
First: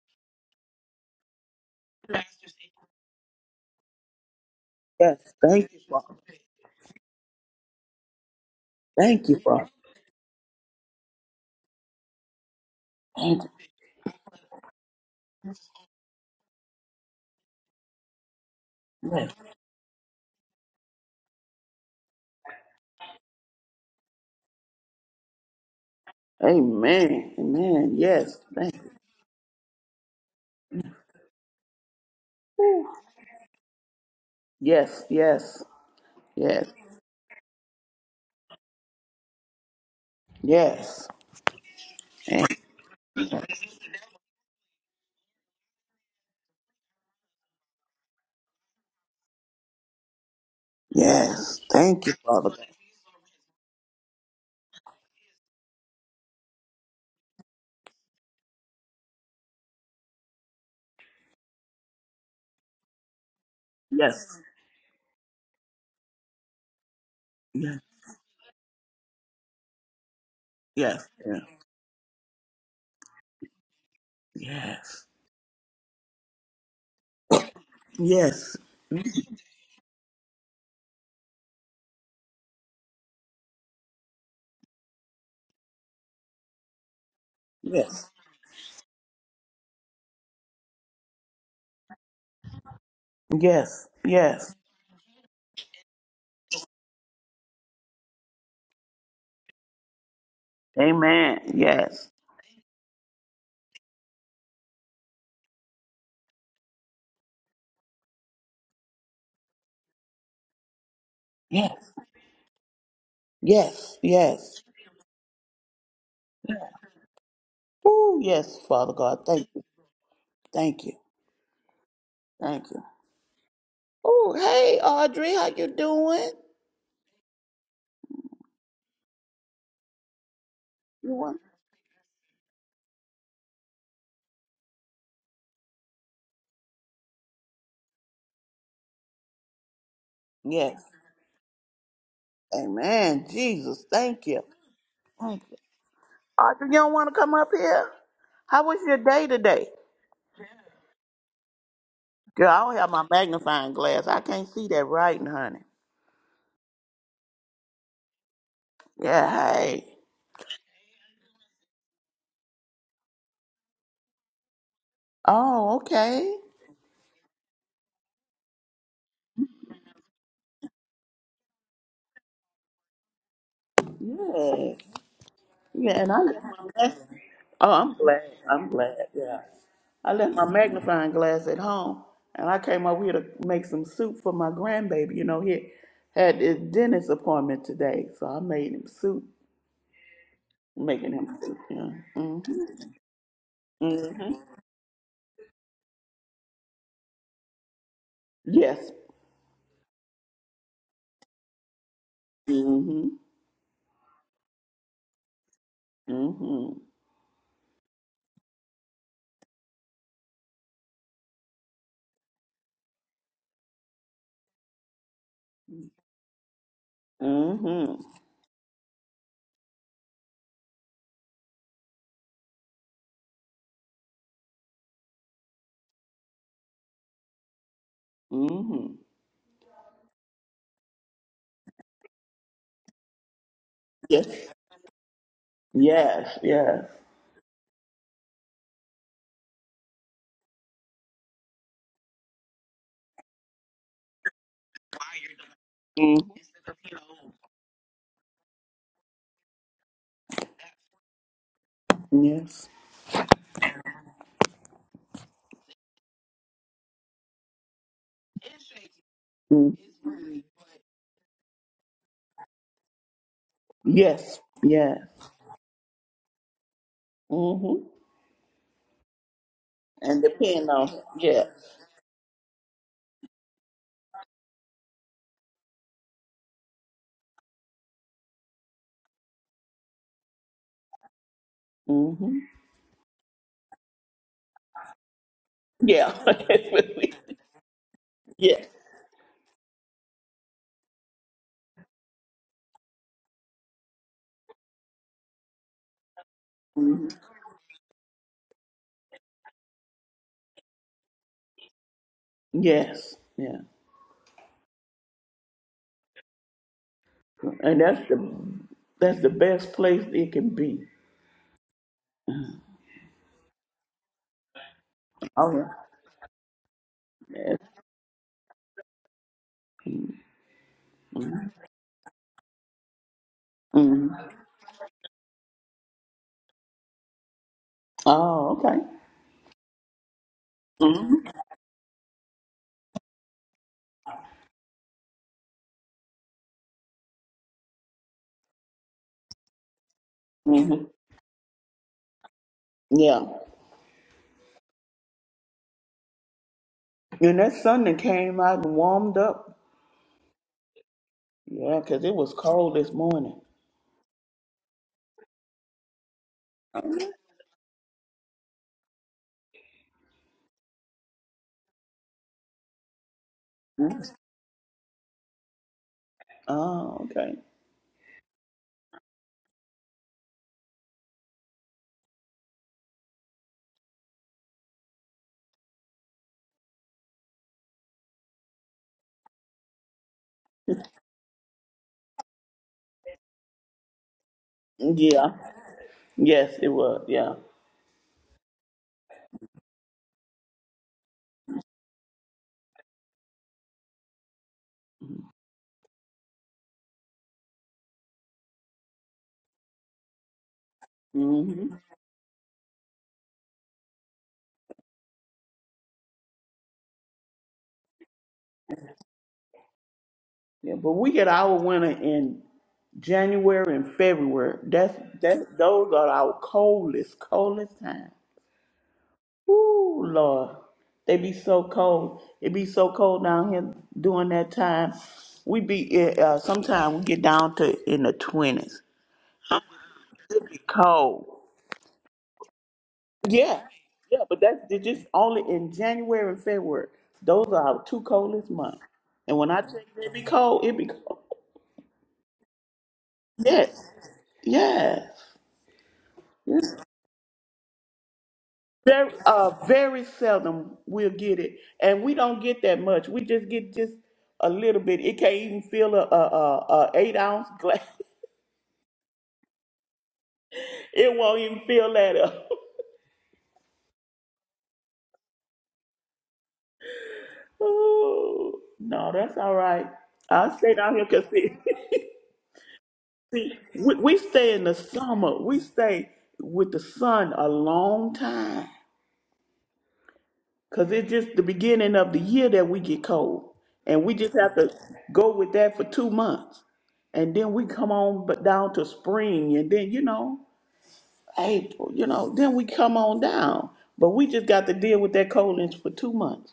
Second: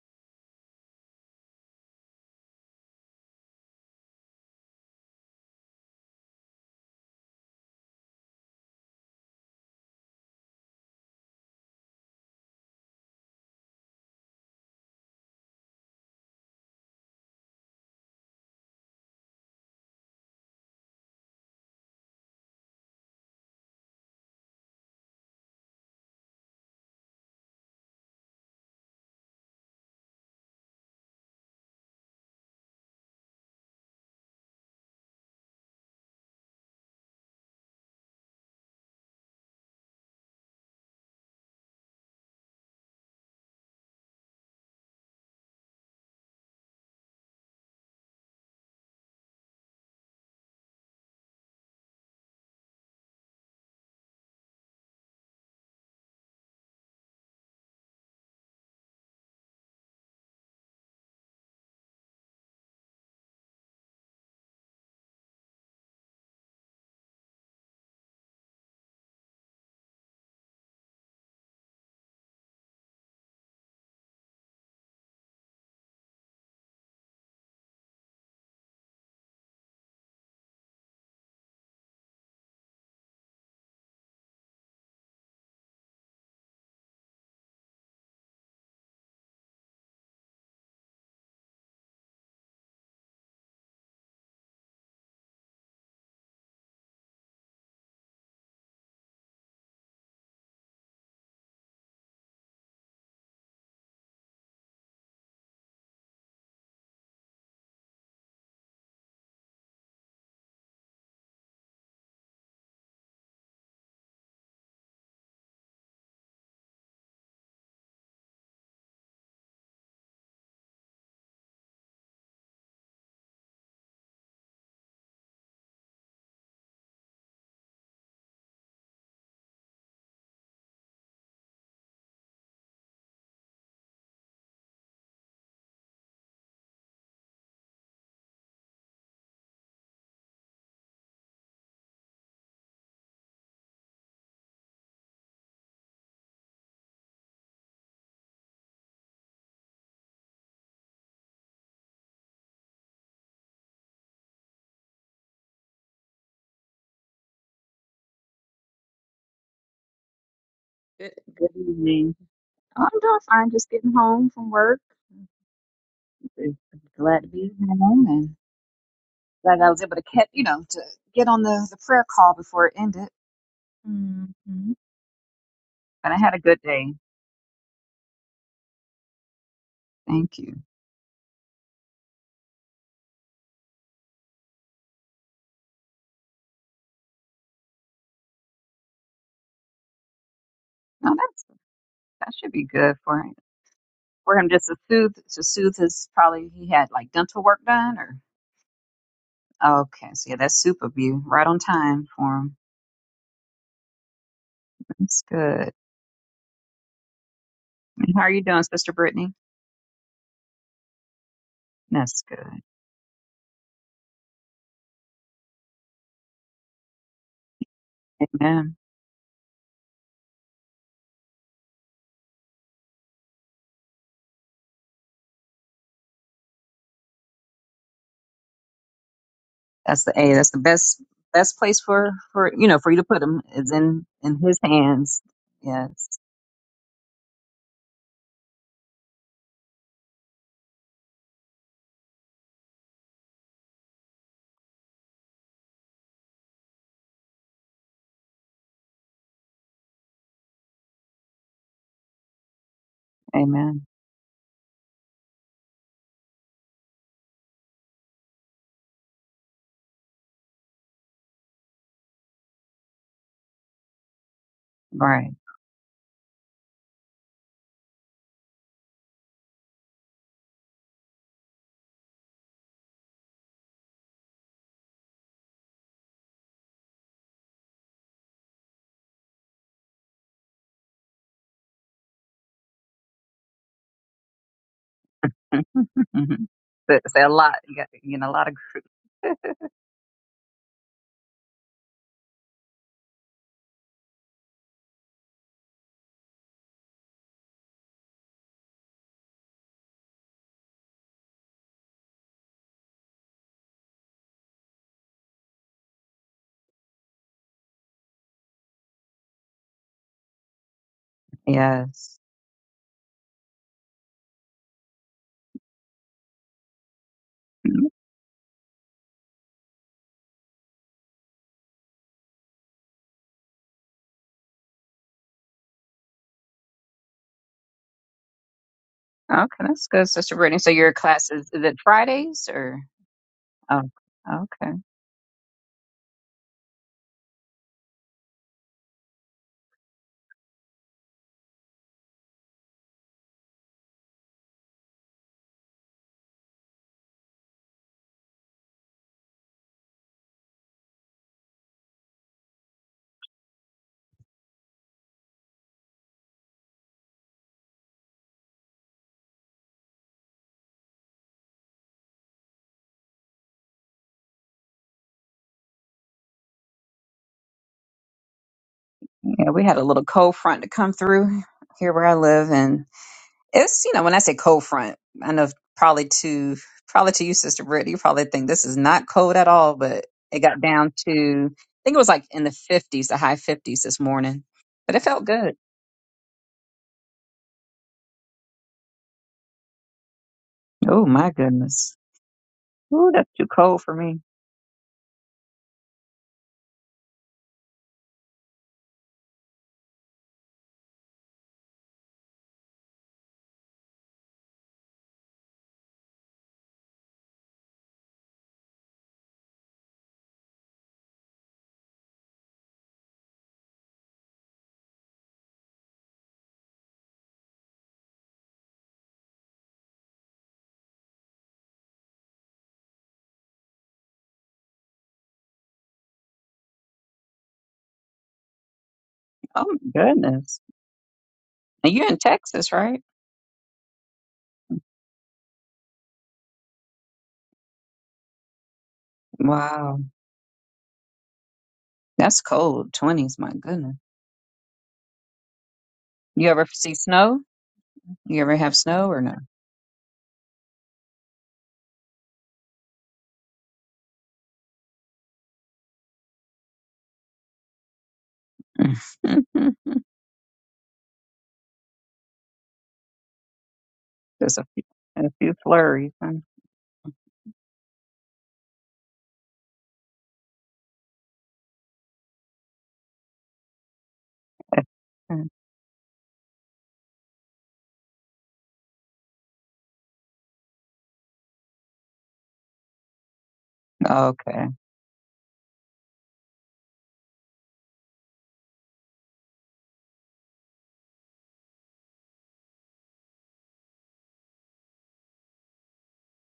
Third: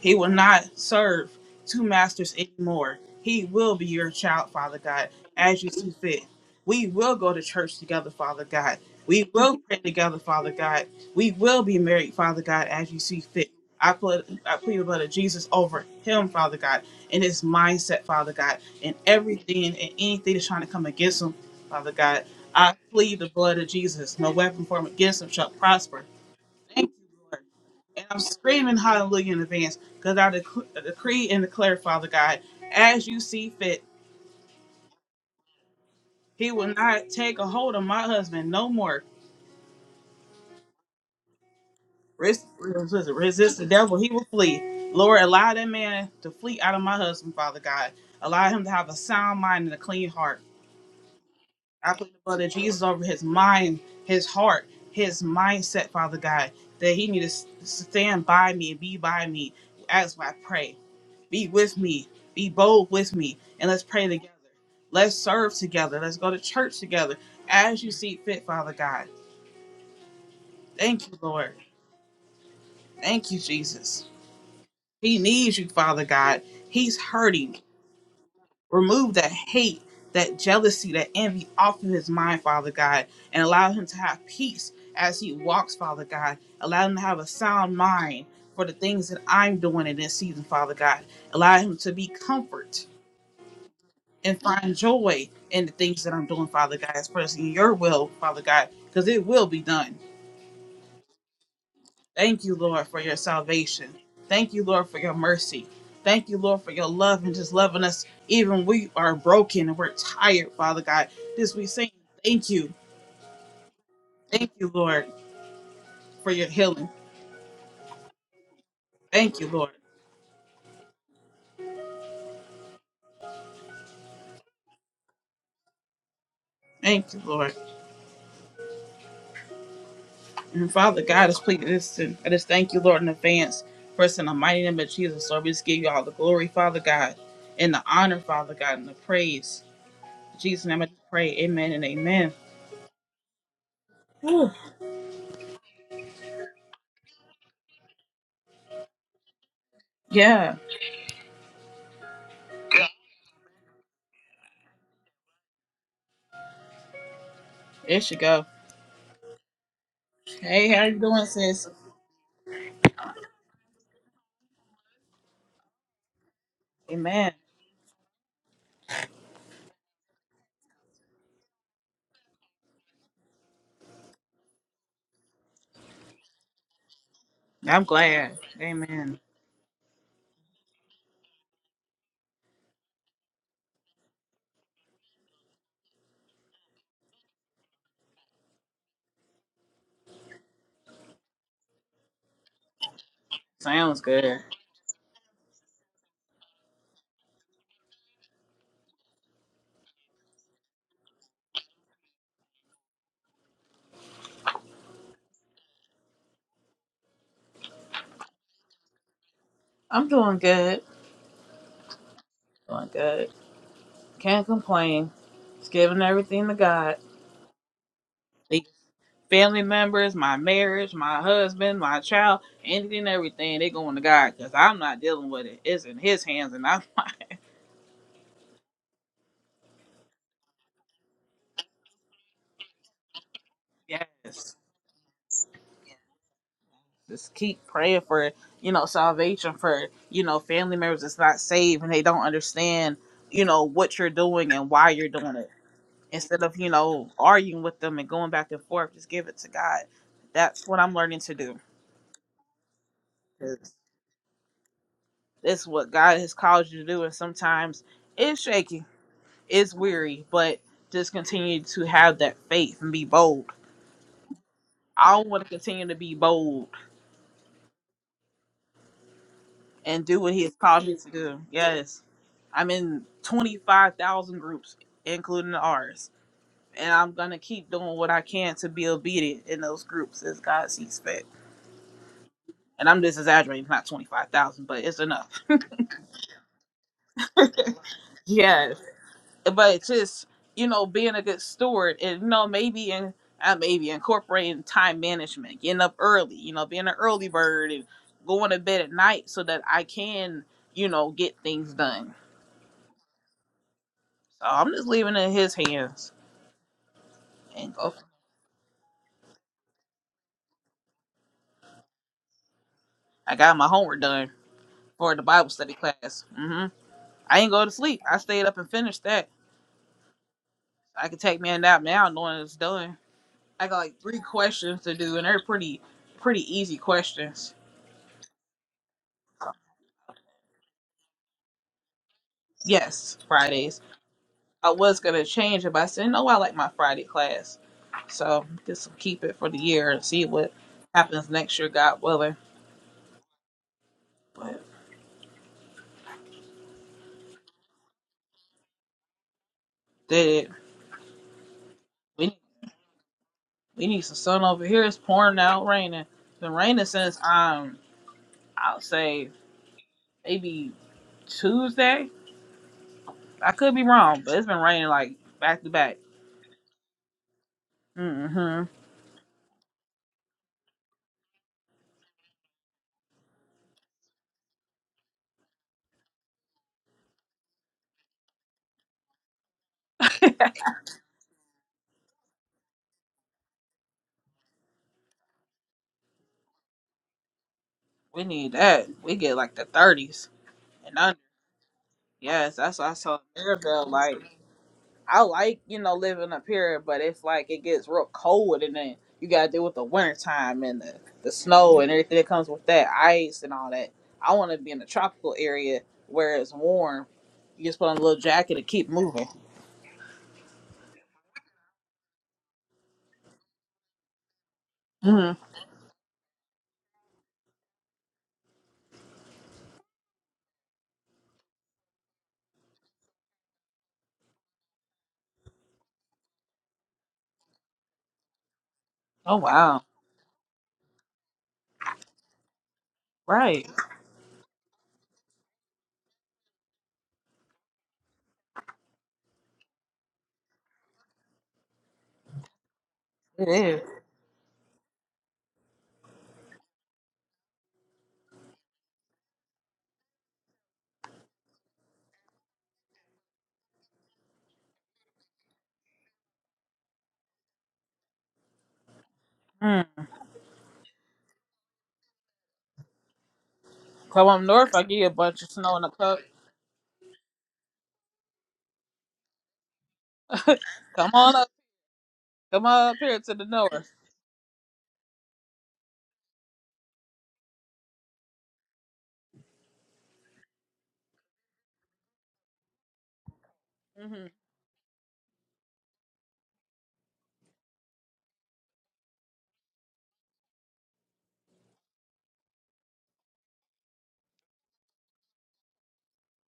S1: He will not serve two masters anymore. He will be your child, Father God,
S2: Yes.
S1: as you
S2: Thank you,
S1: see
S2: Father.
S1: fit. We will go to church together, Father God.
S2: Thank
S1: We
S2: you,
S1: will
S2: Father.
S1: pray together, Father God. We will be married, Father God, as you see
S2: Thank you.
S1: fit. I put I plead the blood of Jesus over him, Father God, and his mindset, Father God, and
S2: Yes.
S1: everything and anything that's trying to come against him, Father God. I plead the blood of Jesus. No weapon formed against him shall prosper. Thank you,
S2: Amen.
S1: Lord.
S2: Amen.
S1: And I'm
S2: Yes. Thank
S1: screaming
S2: you.
S1: hallelujah in advance because I dec- decree and declare, Father God, as you see fit,
S2: Yes. Yes.
S1: he
S2: Yes.
S1: will not take a hold of my husband no more.
S2: Yes.
S1: Resist, resist the devil, he will flee. Lord, allow that man to flee out of my husband, Father God. Allow him to have a sound mind and a clean heart.
S2: Yes.
S1: I
S2: Thank you,
S1: plead the blood
S2: Father
S1: of
S2: God.
S1: Jesus over his mind, his heart, his mindset, Father God, that he need to s- stand by me and be by me as I pray. Be with me. Be bold with me. And let's pray together.
S2: Yes.
S1: Let's serve together. Let's go to church together
S2: Yes.
S1: as you see fit, Father God.
S2: Yes.
S1: Thank you,
S2: Yes.
S1: Lord. Thank you, Jesus. He needs you, Father God. He's hurting.
S2: Yes.
S1: Remove that hate, that jealousy, that envy off of his mind, Father God, and allow him to have peace as he walks, Father God. Allow him to have a sound
S2: Yes.
S1: mind for the things that I'm doing in this season, Father God. Allow him to be comfort
S2: Yes.
S1: and
S2: Yes.
S1: find joy in the things that I'm doing, Father God, expressing your will, Father God, because it will be done.
S2: Amen. Yes.
S1: Thank you, Lord, for your salvation. Thank you, Lord, for your mercy. Thank you, Lord, for your love and just loving us even when we are broken and we're tired, Father God. This we
S2: Yes.
S1: sing. Thank you.
S2: Yes.
S1: Thank
S2: Yes.
S1: you, Lord, for your healing.
S2: Oh, yes, Father God.
S1: Thank you,
S2: Thank you.
S1: Lord.
S2: Thank you. Thank you. Oh, hey, Audrey, how you doing?
S1: Thank you, Lord. And Father
S2: You
S1: God, is
S2: want?
S1: pleading this and I just thank you, Lord, in advance. For us in the mighty name of Jesus, Lord, we just give you all the glory, Father God, and the honor, Father God, and the praise. In Jesus' name
S2: Yes.
S1: I pray. Amen and amen.
S2: Amen. Jesus, thank you. Thank you. Audrey, you don't want to come up here? How was your day today?
S1: Yeah,
S2: Girl, I don't have my magnifying glass. I can't see that writing, honey.
S1: there she go.
S2: Yeah, hey.
S1: Hey, how you
S3: Good,
S1: doing,
S3: good
S1: sis?
S3: evening. Oh, I'm doing fine, just getting home from work.
S2: Oh, okay.
S3: I'm Glad to
S1: Amen.
S3: be home and glad I was able to catch, you know, to get on the, the prayer call before it ended. hmm
S2: Yes. Yeah,
S3: But
S2: and
S3: I
S2: I
S3: had a
S2: left
S3: good
S2: my
S3: day.
S2: glass. Oh,
S1: I'm
S2: I'm glad.
S1: glad.
S2: I'm glad.
S1: Amen.
S2: Yeah. I left
S3: Thank
S2: my
S3: you.
S2: magnifying glass at home and I came over here to make some soup for my grandbaby. You know, he had his dentist appointment today, so I made him soup. Making
S3: No,
S2: him
S3: that's
S2: soup. Yeah.
S3: that should
S2: Mm-hmm.
S3: be good for him.
S1: Sounds
S2: Mm-hmm.
S3: For
S1: good.
S3: him just to soothe to soothe his probably he had like dental work done or
S2: Yes.
S3: okay. So yeah, that's super view Right on time for him.
S2: Mm-hmm.
S3: That's good.
S2: Mm-hmm.
S3: And how are you doing, Sister Brittany?
S1: I'm doing good.
S3: That's good.
S1: Doing good. Can't complain. Just giving everything to God.
S2: Mm-hmm.
S3: Amen.
S1: The family members, my marriage, my husband, my child, anything, everything, they going to God because I'm not dealing with it. It's in His hands, and I'm like,
S2: Mm-hmm.
S3: That's the a. That's the best best place for for you know for you to put him is in
S2: Yes.
S3: in
S1: yes.
S3: his hands. Yes.
S2: Yes, yes.
S1: Just keep praying for, you know, salvation for, you know, family members that's not saved and they don't understand, you know, what you're doing and why you're doing it
S2: hmm
S1: instead of you know arguing with them and going back and forth just give it to god that's what i'm learning to do
S2: Yes.
S1: 'cause
S3: Amen.
S1: this is what god has called you to do and sometimes it's shaky it's
S2: Mm.
S1: weary but just continue to have that faith and be bold
S2: Yes. Yes.
S1: i
S3: Right.
S1: want to continue to be bold
S2: hmm
S1: and do
S2: And
S1: what he has
S2: depend
S1: called
S2: on
S1: me to do
S2: yes.
S1: yes i'm in 25000 groups including ours and i'm gonna keep doing what i can to be obedient in those groups as god sees fit
S2: hmm
S1: and I'm just exaggerating, not 25,000, but it's enough.
S2: Yeah.
S3: But it's a lot. You got you know a lot of
S2: yes.
S1: Yes.
S3: group.
S1: But it's just, you know, being a good steward and, you know, maybe in, uh, maybe incorporating time management, getting up early, you know, being an
S2: hmm
S1: early bird and going to bed at night so that I can, you know, get things done.
S2: Yes. Yeah.
S1: So I'm just leaving it in his hands and
S2: And
S1: go.
S2: that's the that's the best place it can be.
S3: yes.
S1: I got my homework done for the Bible
S2: All right.
S1: study class. hmm I ain't
S2: Yes.
S1: go to
S3: Mhm.
S1: sleep. I stayed up and finished that.
S2: hmm
S1: I could take me a nap now knowing it's done. I got like three questions to do, and they're pretty pretty easy questions.
S2: Oh, okay.
S3: Okay, that's good, Sister Brittany. So your
S2: hmm
S3: class is, is it Fridays or?
S1: Yes, Fridays.
S3: Oh,
S1: I
S3: okay.
S1: was gonna change it, but I said no. I like my Friday class, so just keep it for the year and see what
S2: hmm
S1: happens next year, God willing.
S2: Yeah.
S1: But
S2: And that sun that came out and warmed up.
S1: did it?
S2: Yeah, cause it
S1: We
S2: was
S1: need,
S2: cold this morning.
S1: we need some sun over here. It's pouring out, raining. It's been raining since um I'll say maybe Tuesday. I could be
S2: Mhm.
S1: wrong, but it's been raining like back to back.
S2: Oh, okay.
S1: mm hmm
S3: Yeah, we had a little cold front to come through here where I live, and It's you know when I say cold front, I know probably to probably to you, Sister Brittany, you probably think this is not cold at all, but it got down to I think it was like in the fifties, the high fifties this morning, but it felt
S2: Yeah.
S3: good.
S2: Yes, it was. Yeah.
S1: We need that. We get like the thirties. and.
S3: Oh
S1: I
S3: my goodness,
S1: Yes, that's what I
S3: oh
S1: told
S3: that's too cold
S1: Maribel.
S3: for me.
S1: Like, I like, you know, living up here, but it's like it gets real cold and then you got to deal with the winter time and the, the
S2: hmm
S1: snow and everything that comes with that, ice and all that. I want to be in a tropical area where it's warm. You just put on a little jacket and keep moving.
S2: Yeah, but we get our winter in January and February. That's
S1: hmm
S2: that. Those are our coldest, coldest time. Ooh, Lord, they be so cold. It be so cold down here during that time. We be uh, uh, sometimes we get down to in the twenties.
S1: Oh,
S3: Oh
S1: wow.
S3: my
S2: It be
S3: goodness,
S2: cold.
S3: and you're in Texas, right?
S2: Yeah,
S1: Right.
S2: yeah, but that's they're just only in January and February. Those are our two coldest months. And when I tell
S3: Wow,
S2: you it be cold, it be cold.
S3: that's cold twenties.
S1: It
S3: My
S1: is.
S2: Yes.
S3: goodness,
S2: Yes.
S3: you ever
S2: It's
S3: see snow? You ever have snow
S2: very,
S3: or no?
S2: uh, very seldom we'll get it, and we don't get that much. We just get just a little bit. It can't even fill a, a, a, a eight ounce glass.
S1: Mm.
S2: it won't even fill that up.
S1: Come up
S3: There's a
S1: north,
S3: few,
S1: I get a
S3: a
S1: bunch of
S3: few
S1: snow in the
S3: flurries.
S1: cup.
S3: huh?
S2: Ooh. no, that's all right. I stay down here
S1: Come
S2: because
S1: on up.
S2: see,
S1: Come on up here to the
S2: see
S1: north.
S2: we, we stay in the summer. We stay with the sun a long time. Cause it's just the beginning of the year that we get cold, and we
S1: hmm
S2: just have
S3: Okay.
S2: to go with that for two months, and then we come on but down to spring, and then you know April, you know, then we come on down. But we just got to deal with that coldness for two months.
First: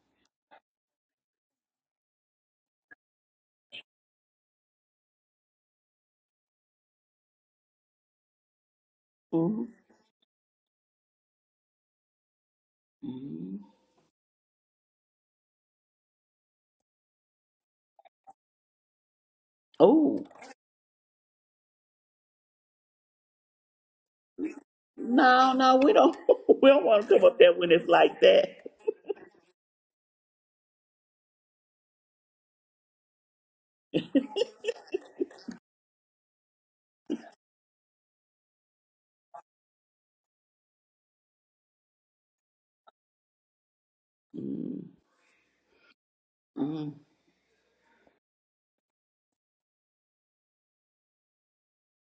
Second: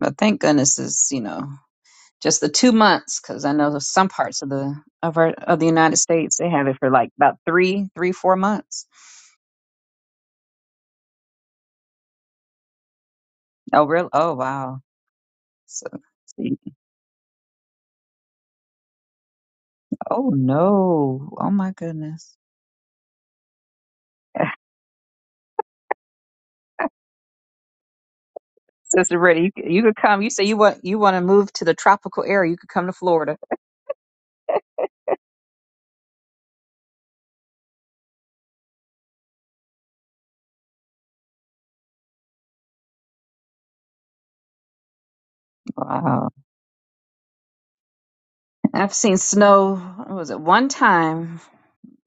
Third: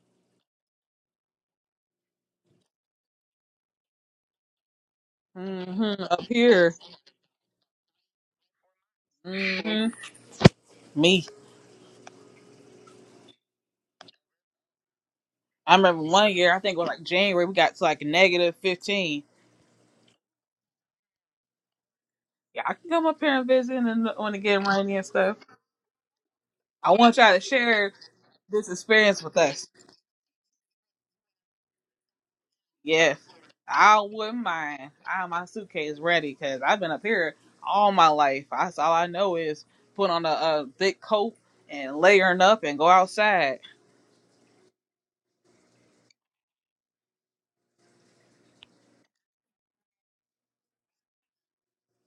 S3: But thank goodness it's, you know, just the two months because I know some parts of the of our of the United
S1: hmm Up
S3: States they have
S1: here.
S3: it for like about three, three, four months.
S2: hmm
S1: hmm Me.
S2: hmm
S3: Oh really? Oh wow.
S1: I
S3: So
S1: remember one year,
S3: see.
S1: I think it was like January, we got to like negative 15.
S2: Oh
S3: Oh no. Oh my goodness.
S1: Yeah, I can come up here and visit and when it get rainy and stuff.
S2: no, no, we don't. we don't
S1: I
S2: want to
S1: want
S2: come
S1: y'all
S2: up
S1: to
S2: there when it's
S1: share
S2: like that.
S1: this
S3: Sister
S1: experience with
S3: Brittany, you,
S1: us.
S3: c- you could come. You say you want you want to move to the tropical area. You could come to
S1: Yes,
S3: Florida.
S1: I wouldn't mind. I have my suitcase ready because I've been up here all my life. That's all I know is put on a, a thick coat and layering up and go outside.
S2: Mm-hmm.
S3: Wow. I've seen snow. What was it one time?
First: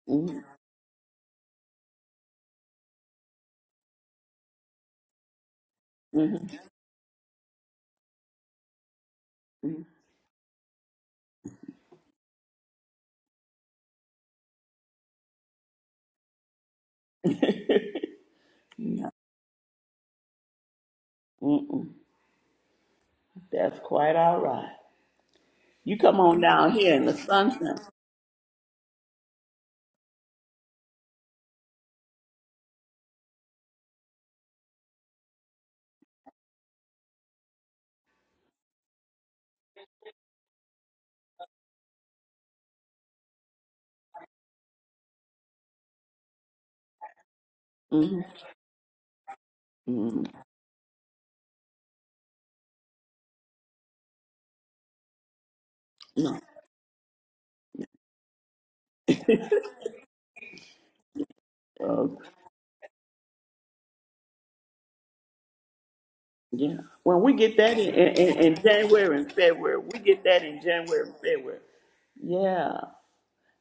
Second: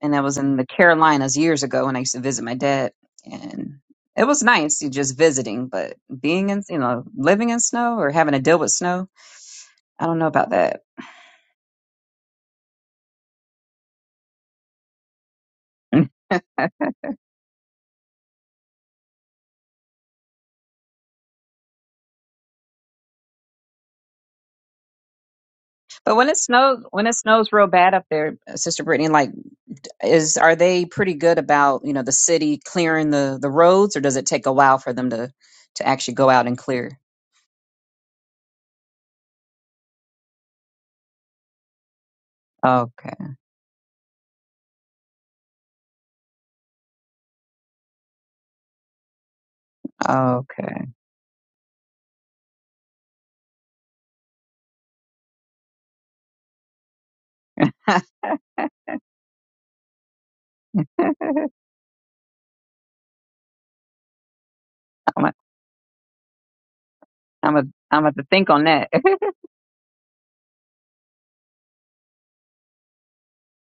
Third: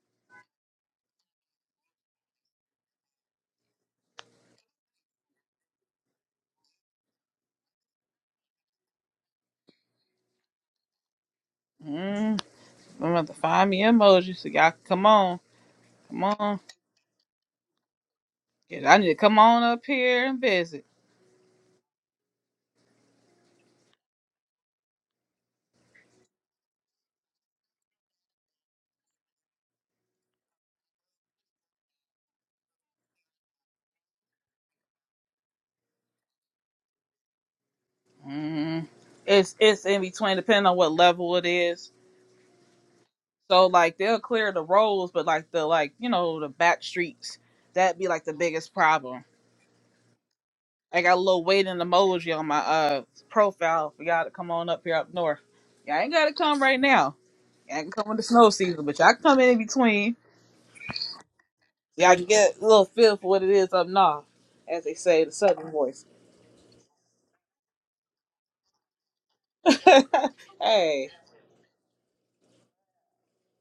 S3: and I was
S2: Mm-hmm.
S3: in the Carolinas years ago when I used to visit my dad, and it was nice you just visiting, but being in you know living in snow or having to deal with snow,
S2: Mm-hmm.
S3: I don't know about that.
S1: Mm, I'm gonna have to find me emojis so y'all can come on. Come on. 'Cause I need to come on up here and visit.
S2: Mm-mm. That's quite all right. You
S3: But
S2: come
S3: when it
S2: on down
S3: snows,
S2: here in
S3: when it
S2: the
S3: snows real
S2: sunset.
S3: bad up there, uh, Sister Brittany, like is are they pretty good about you know the city clearing the the roads, or does it take a while for them to to actually go out and clear?
S1: hmm It's it's in between, depending on what level it is.
S3: Okay,
S1: So like they'll clear the roads, but like the like you know the back streets that'd be
S2: hmm
S1: like the biggest problem.
S2: hmm
S3: okay,
S1: I got a little waiting emoji on my uh profile for y'all to come on up here up north. Y'all ain't gotta
S2: No.
S1: come right now. Y'all can
S3: I'm
S1: come in the snow season, but y'all can come in in between.
S2: Uh,
S1: Y'all can get a little feel for what it is up north, as they say the
S3: a,
S1: southern voice.
S2: yeah. When we get
S3: I'm a, I'm
S2: that in,
S3: gonna have
S2: in,
S3: to
S2: in,
S3: think
S2: in
S3: on that.
S2: January and February, we get that in January
S1: hey,
S2: and February. Yeah.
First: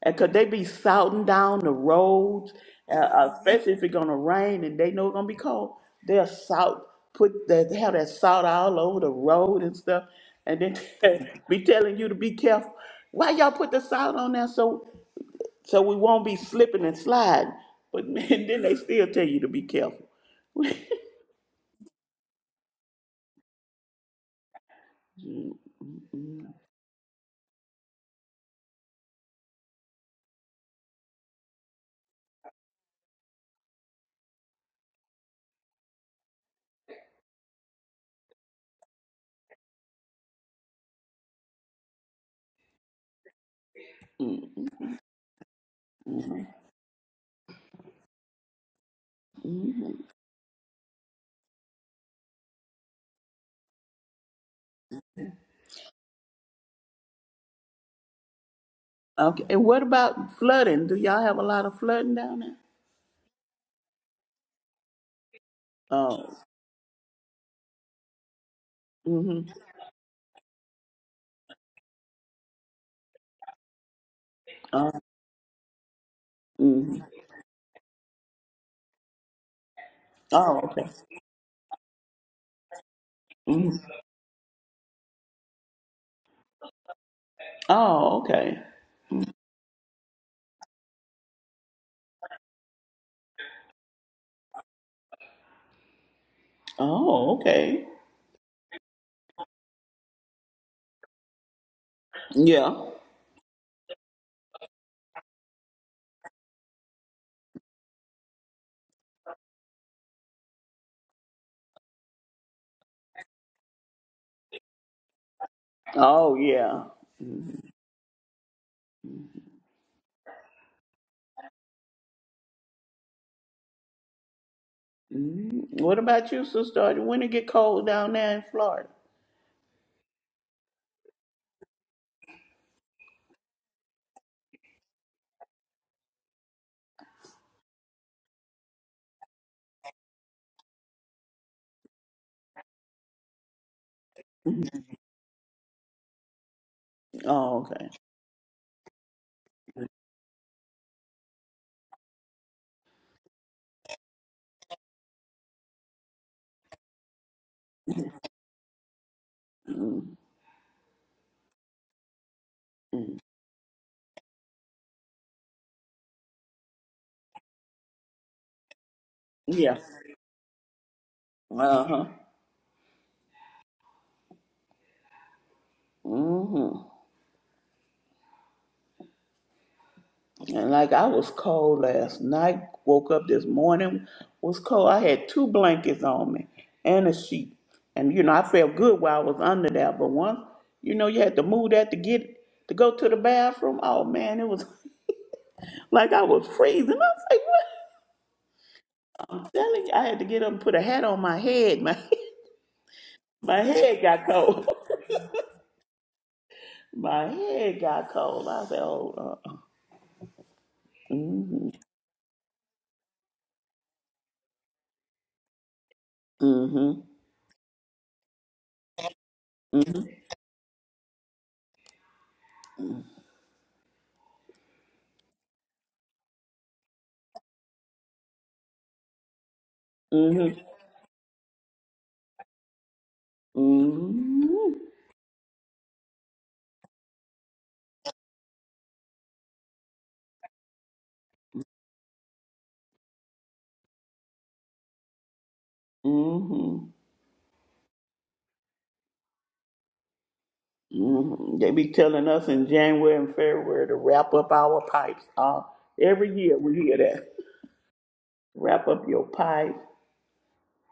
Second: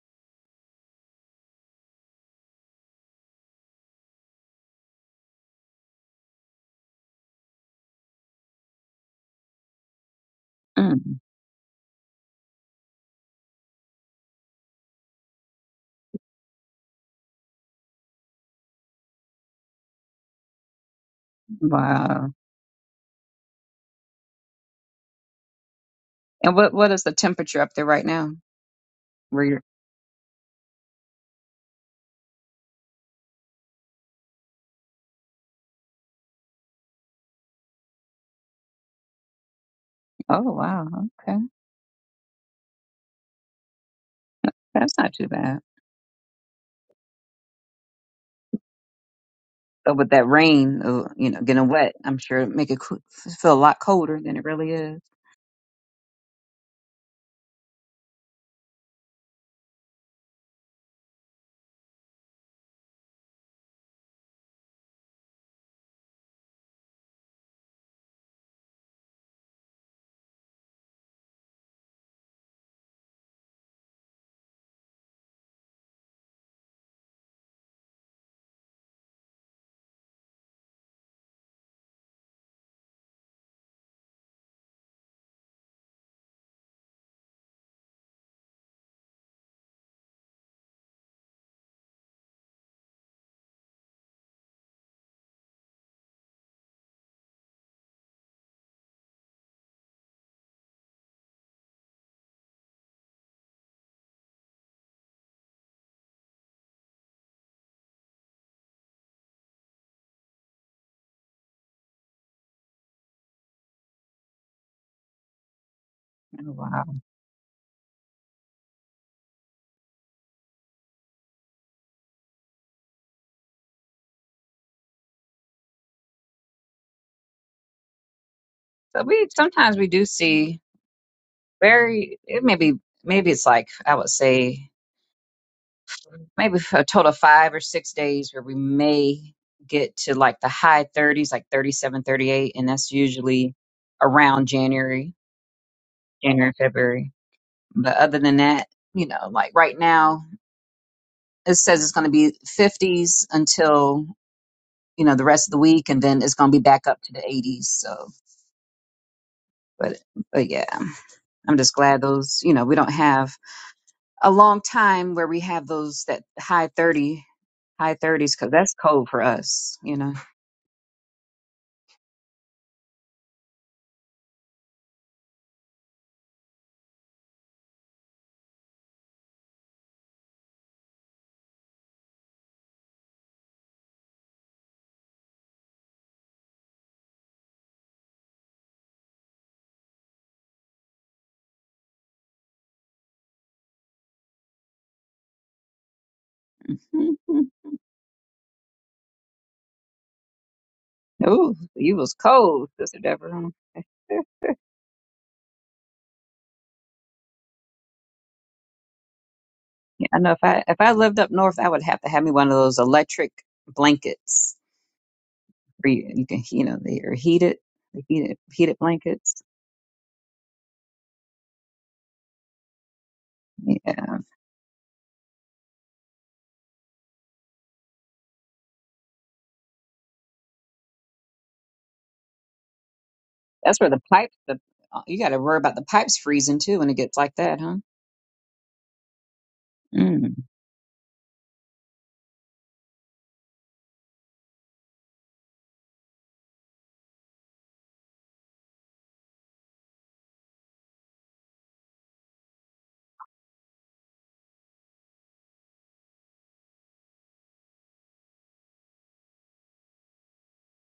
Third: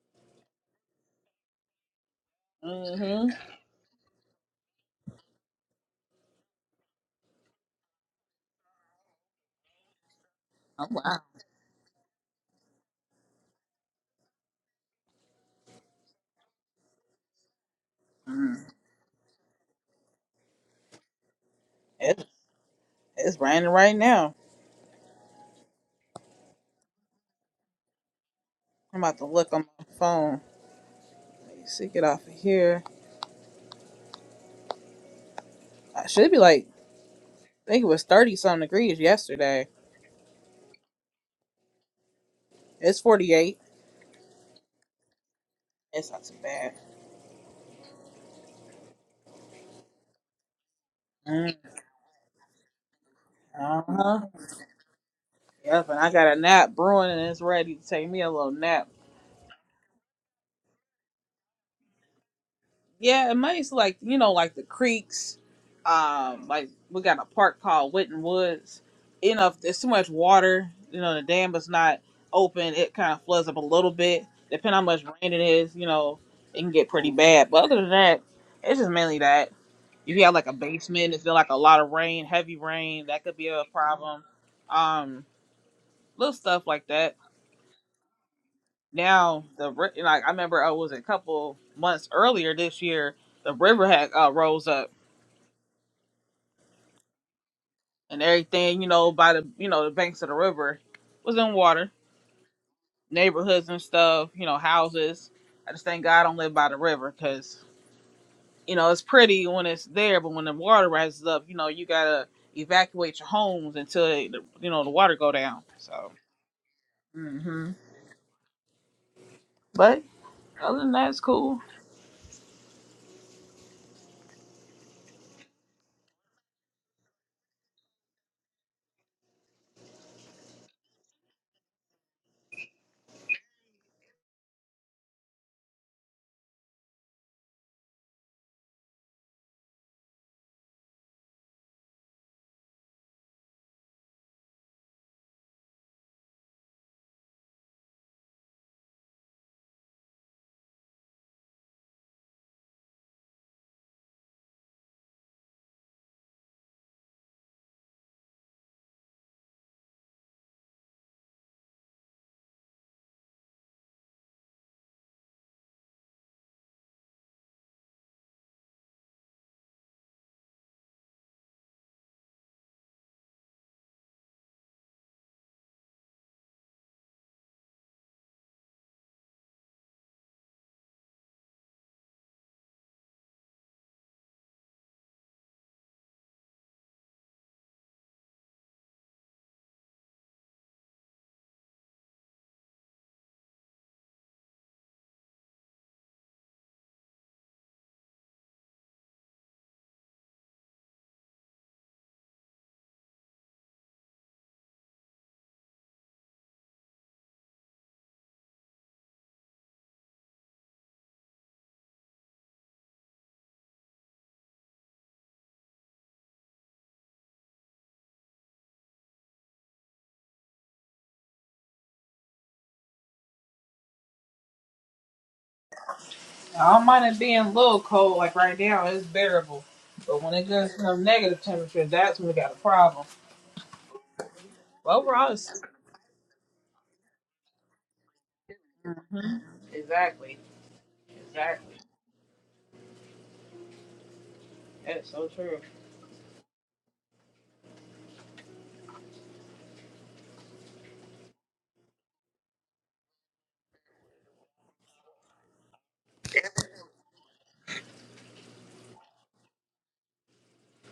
S2: And could they be salting down the roads, uh,
S1: mm-hmm.
S2: uh, especially if it's gonna rain and they know it's gonna be cold? They'll salt, put that, they have that salt all over the road and stuff, and
S1: Oh
S3: Mm,
S1: wow,
S2: then be telling you to be careful. Why y'all put the salt on there so So we won't be slipping and sliding. But man, then
S1: mm.
S2: they still tell you to be careful.
S1: it's
S3: wow.
S1: it's raining right now.
S3: And what what is the temperature up there right now?
S1: I'm about to
S3: Where
S1: look on my phone. Let me see, get off of here. I should be like, I think it was 30 something degrees yesterday.
S3: oh wow, okay,
S1: It's 48.
S2: Mm,
S3: that's not too bad.
S1: It's not too bad.
S2: Mhm.
S3: But with that rain, uh, you know,
S1: Mm,
S3: getting wet, I'm sure it make it coo- feel a lot
S1: uh
S3: colder
S1: huh.
S3: than it really is.
S1: Yep, and I got a nap brewing and it's ready to take me a little nap.
S2: Okay. And what about flooding? Do y'all have a lot of flooding down there?
S1: Yeah, and mine's like you know, like the creeks.
S2: Oh.
S1: Um, like we got a park called Witten Woods. You know,
S2: Mm-hmm.
S1: if there's too much water, you know, the dam is not open, it kind of floods up a little bit. Depending how
S2: Oh.
S1: much rain it is, you know, it can get
S2: hmm
S1: pretty bad. But other than that, it's just mainly that. If you have like a
S2: Oh. Okay.
S1: basement, it's been like a lot of rain, heavy rain, that could be a
S2: hmm
S1: problem. Um, little stuff like that.
S2: Oh. Okay.
S1: Now the ri- like I remember I was a couple months earlier this year, the river had uh, rose up
S2: Oh. Okay.
S1: and everything, you know, by the you know the banks of the river was in water,
S2: Yeah.
S1: neighborhoods and stuff, you know, houses. I just thank God I don't live by the river because you know it's pretty when it's there, but when the water rises up, you know, you gotta evacuate your homes until it, you know the water go down. So,
S2: Oh.
S3: Oh, wow.
S2: Yeah.
S1: hmm but other than that, it's cool.
S2: Mhm. What about you, sister? When it get cold down there in Florida?
S3: So we sometimes we do see very. It may be maybe it's like I would say maybe a total of five or six days where we may get to like the high 30s, like 37, 38, and that's usually around
S2: Mhm.
S3: January, January, February.
S2: Oh. Okay.
S3: But other than that, you know, like right now. it says it's going to be 50s until you know the rest of the week and then it's going to be back up to the 80s so but
S2: mm
S3: but yeah i'm just glad those you know we don't
S2: mm.
S3: have a long time where we have those that high 30 high 30s because that's cold for
S2: Yeah.
S3: us you know
S2: Uh huh. Mm-hmm. And like I was cold last night, woke up this morning, was cold. I had two blankets on me and a sheet. And you know, I felt good while I was under there, but once, you know, you had to move that to get to go to the bathroom. Oh man, it was like I was freezing. I was like, what? I'm telling you, I had to get up and put a hat on my
S3: oh
S2: head.
S3: you
S2: My
S3: was cold sister deborah
S2: my head got
S3: yeah,
S2: cold. my head got cold. I said, oh, uh,
S3: i know if i if i lived up north i
S2: mm-hmm,
S3: would have to have me one of those electric blankets where you, you can you know
S2: mm-hmm,
S3: they're heated the heated heated blankets Yeah.
S1: I don't mind it being a little cold, like right now, it's bearable. But when it
S2: mm-hmm, mm-hmm,
S1: gets to negative temperature, that's when we got a problem.
S3: That's where the pipe, the
S2: mm-hmm.
S1: But
S3: uh, you got
S1: overall,
S3: to worry
S1: it's,
S3: about the pipes freezing too when it gets like that, huh?
S1: Mhm.
S3: mm
S1: exactly, exactly. That's so true.
S2: mm-hmm. Mhm. They be telling us in January and February to wrap up our pipes. Uh, every year we hear that. Wrap up your pipes.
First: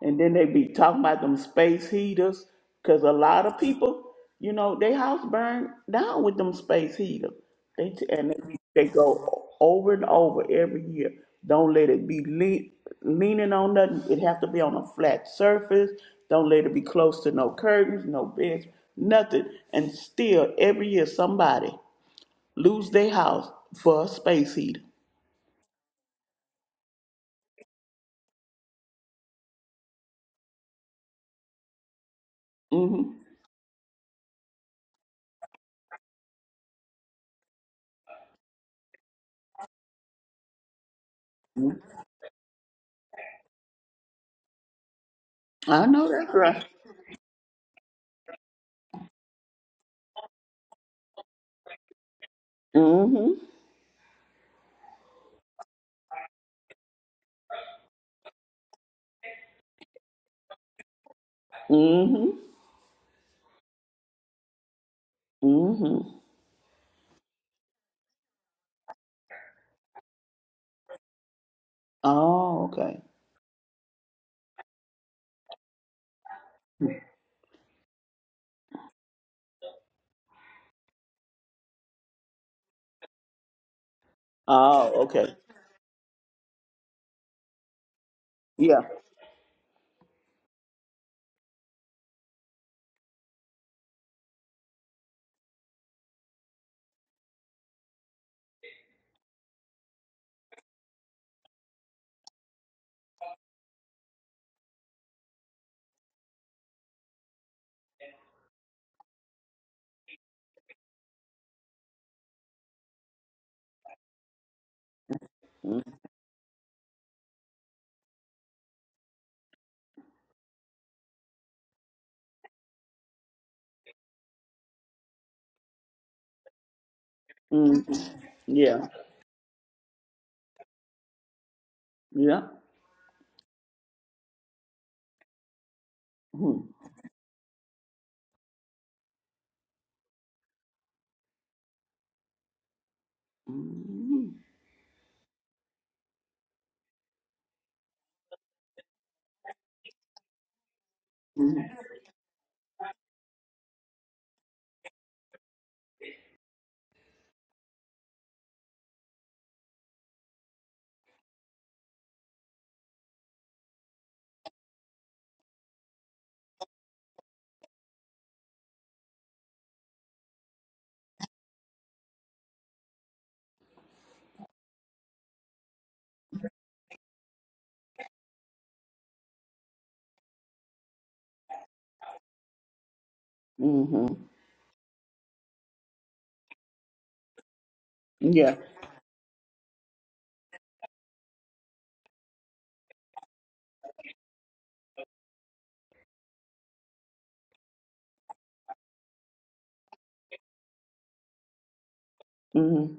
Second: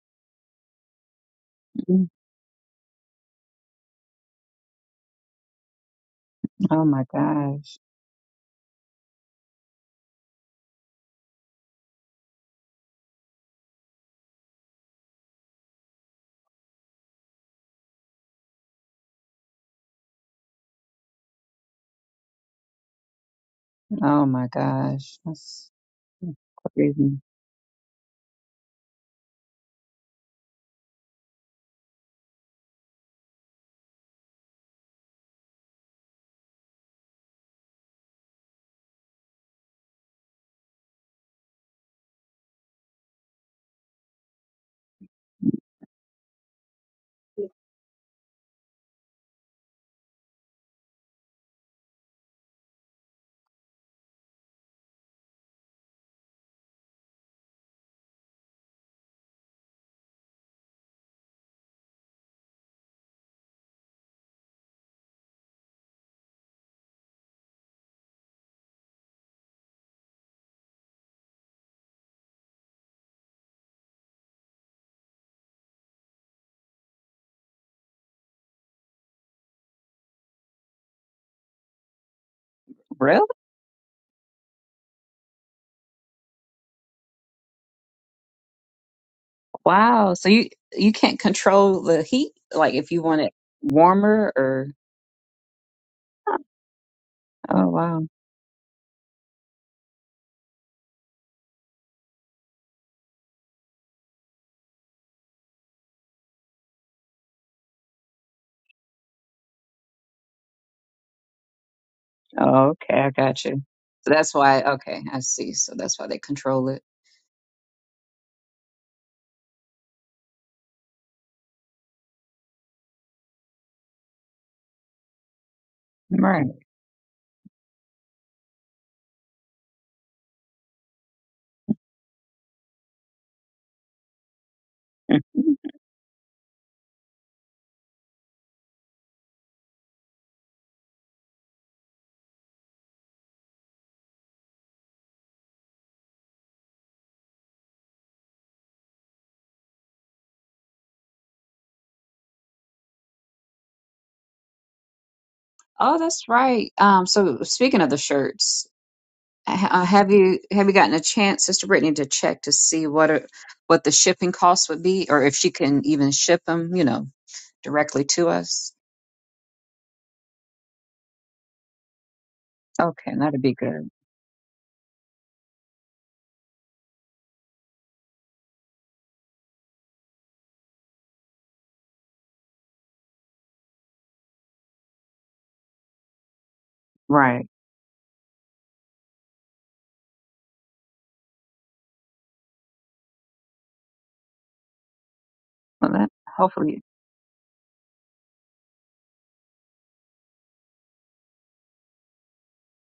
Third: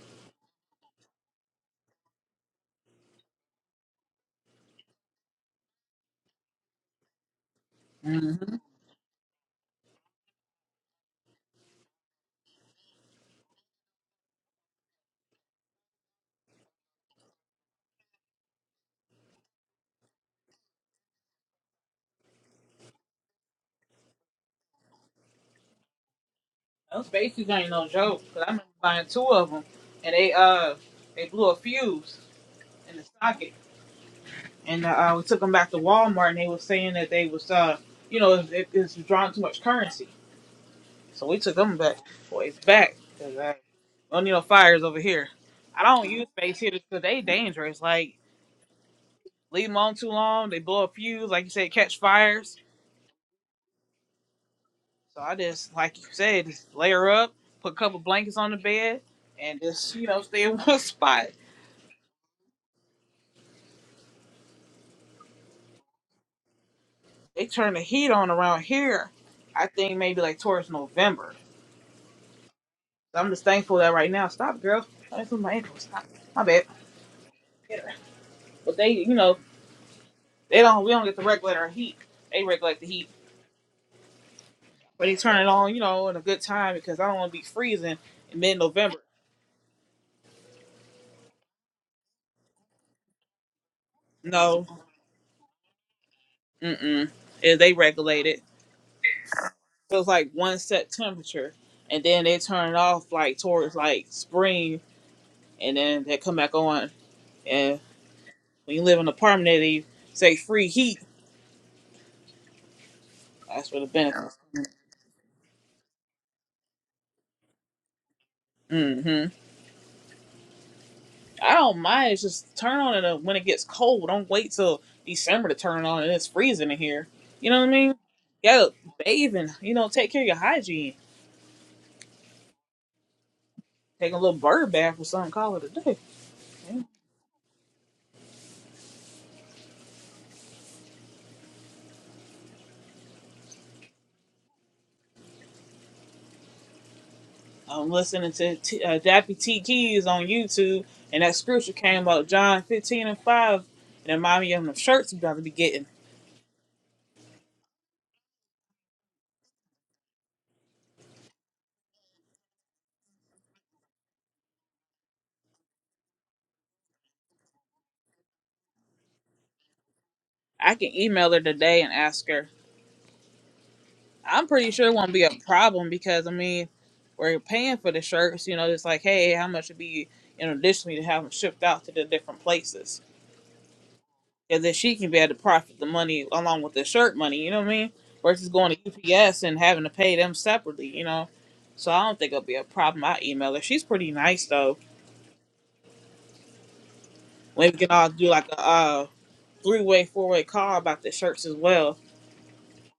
S2: And then they be talking about them space
S3: mm.
S2: heaters, because a lot of people, you know, they house burned down with them
S3: Oh
S2: space
S3: my
S2: heaters.
S3: gosh.
S2: They t- and
S1: Mm-hmm.
S2: they, they go over and over every year. Don't let it be le- leaning on nothing. It have to be on a flat surface. Don't let it be close to no curtains, no beds, nothing. And still, every year somebody lose their house for a
S3: Oh my
S2: space heater.
S3: gosh. That's
S1: Those
S3: crazy.
S1: spaces ain't no joke. Cause I remember buying two of them, and they uh they blew a fuse in the
S2: hmm
S1: socket, and uh we took them back to Walmart, and they were saying that they was uh you know it, it's drawing too much currency, so we took them back boys back because I don't need no fires over here. I
S2: I know
S1: don't use
S2: that's
S1: space
S2: right.
S1: heaters because they dangerous. Like leave them on too long, they blow a fuse. Like you said, catch fires.
S2: hmm
S1: So I just, like you said, just layer up, put a couple blankets on the bed, and just, you know, stay in one spot.
S2: hmm hmm
S1: They turn the heat on around here, I think maybe like towards November.
S2: Oh, okay.
S1: So I'm just thankful that right now, stop, girl. That's my ankle. Stop. My bad. Get But they, you know, they don't, we don't get to regulate our heat. They regulate the heat.
S3: Really?
S2: Oh,
S1: But they
S2: okay.
S1: turn it on, you know, in a good time because I don't want to be freezing in mid
S2: Yeah.
S1: November.
S3: Wow. So you you can't control the heat, like if you want it warmer
S1: No.
S3: or
S1: Mm mm.
S3: oh
S1: They
S3: wow.
S1: regulate it. So it's like one set temperature, and then they turn it off like towards like spring, and then they come back on. And when you live in an apartment, they say free heat.
S3: Oh, okay, I got you.
S1: That's for the
S3: So that's
S1: benefits.
S3: why. Okay, I see. So that's why they control it.
S1: hmm I don't mind. It's just turn on it uh, when it gets cold. Don't wait till December to turn it on and it's
S3: Right.
S1: freezing in here. You know what I
S2: Mm-hmm.
S1: mean? You gotta
S2: Yeah.
S1: bathe and you know take care of your hygiene.
S2: Yeah.
S1: Take a little bird bath or something.
S3: Mhm.
S1: Call it a day.
S2: Mm-hmm.
S1: Yeah. I'm listening to T, uh, Dappy T Keys on YouTube, and that scripture came up, John 15 and 5, and it reminded me of the shirts I'm about to be getting.
S3: Oh, that's right. Um, so speaking of the shirts, ha- uh, have you have you gotten a chance, Sister Brittany, to check to see what are, what the shipping costs would be, or if she can even ship them, you know, directly to us?
S1: I can email her today and ask her.
S3: Okay, that'd be good.
S1: I'm pretty sure it won't be a problem because, I mean, we're paying for the shirts. You know, it's like, hey, how much would be, you know, additionally to have them shipped out to the different places.
S2: Mm-hmm.
S1: and then she can be able to profit the money along with the shirt money.
S3: Right.
S1: You know what I mean? Versus
S2: Yeah.
S1: going to UPS and having to pay them separately. You know, so I don't think it'll be a problem. I email her. She's pretty nice though.
S3: Well, that hopefully
S1: Maybe we can all do like a uh, three way, four way call about the shirts as well.
S2: Mm-hmm.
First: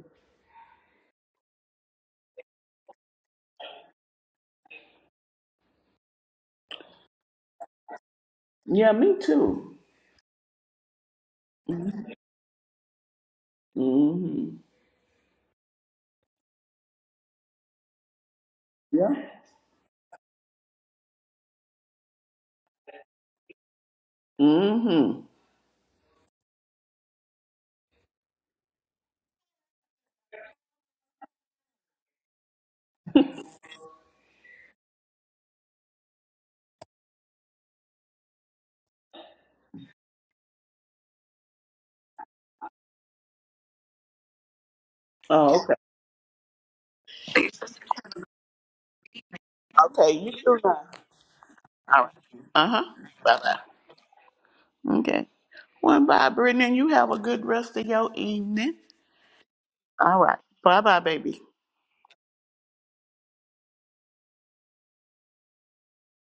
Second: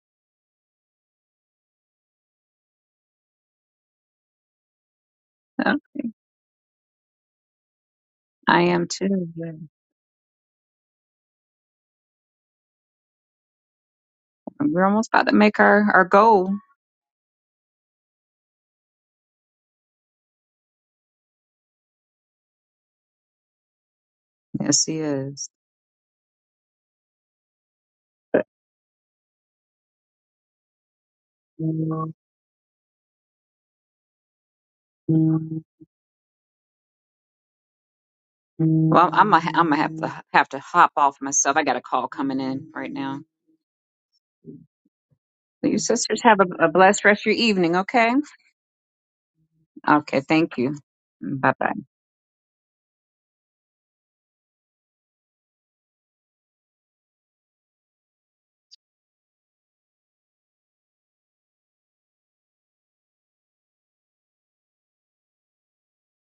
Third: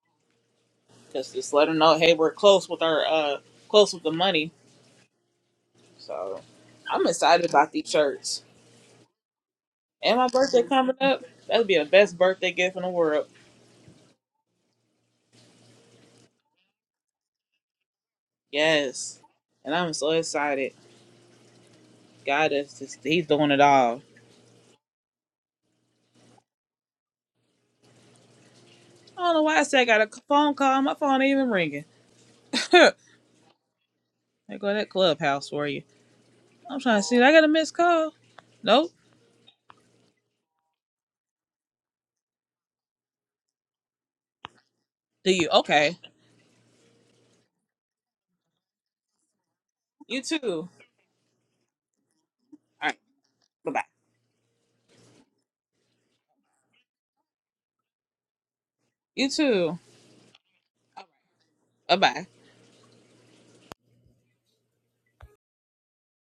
S1: Cause just let her know, hey, we're close with our uh close with the money.
S3: uh,
S1: So I'm excited about these shirts.
S3: I am
S2: Yeah, me
S3: too. Yeah.
S2: too.
S1: And my birthday coming up. That'll be the
S2: Mm-hmm.
S1: best birthday gift in the world.
S3: We're almost about to make our our goal.
S2: Yeah.
S1: Yes. And I'm so excited. God is just he's doing it all.
S3: Yes, he
S2: Mm-hmm.
S3: is. But-
S1: I don't know why I said I got a phone call. My phone ain't even ringing.
S3: Well,
S1: I go to that clubhouse
S3: I'm
S1: for you. I'm trying to see. I got a missed call. Nope.
S3: I'm gonna ha- I'm gonna have to have to hop off myself. I got a call coming in right now.
S1: Do you?
S2: Oh, okay.
S3: You
S1: Okay.
S3: sisters have a, a blessed rest of your evening, okay?
S2: Okay,
S3: Okay,
S1: You
S2: you
S1: too.
S3: thank
S2: too.
S1: All
S3: you.
S2: now.
S3: Bye bye.
S2: All right. Uh-huh.
S1: right.
S2: Bye-bye.
S1: Bye bye.
S2: Okay. Well, bye, Brittany. You have a good rest of your evening.
S1: You too.
S2: All right.
S1: All
S2: Bye-bye,
S1: right.
S2: baby.
S1: Bye bye.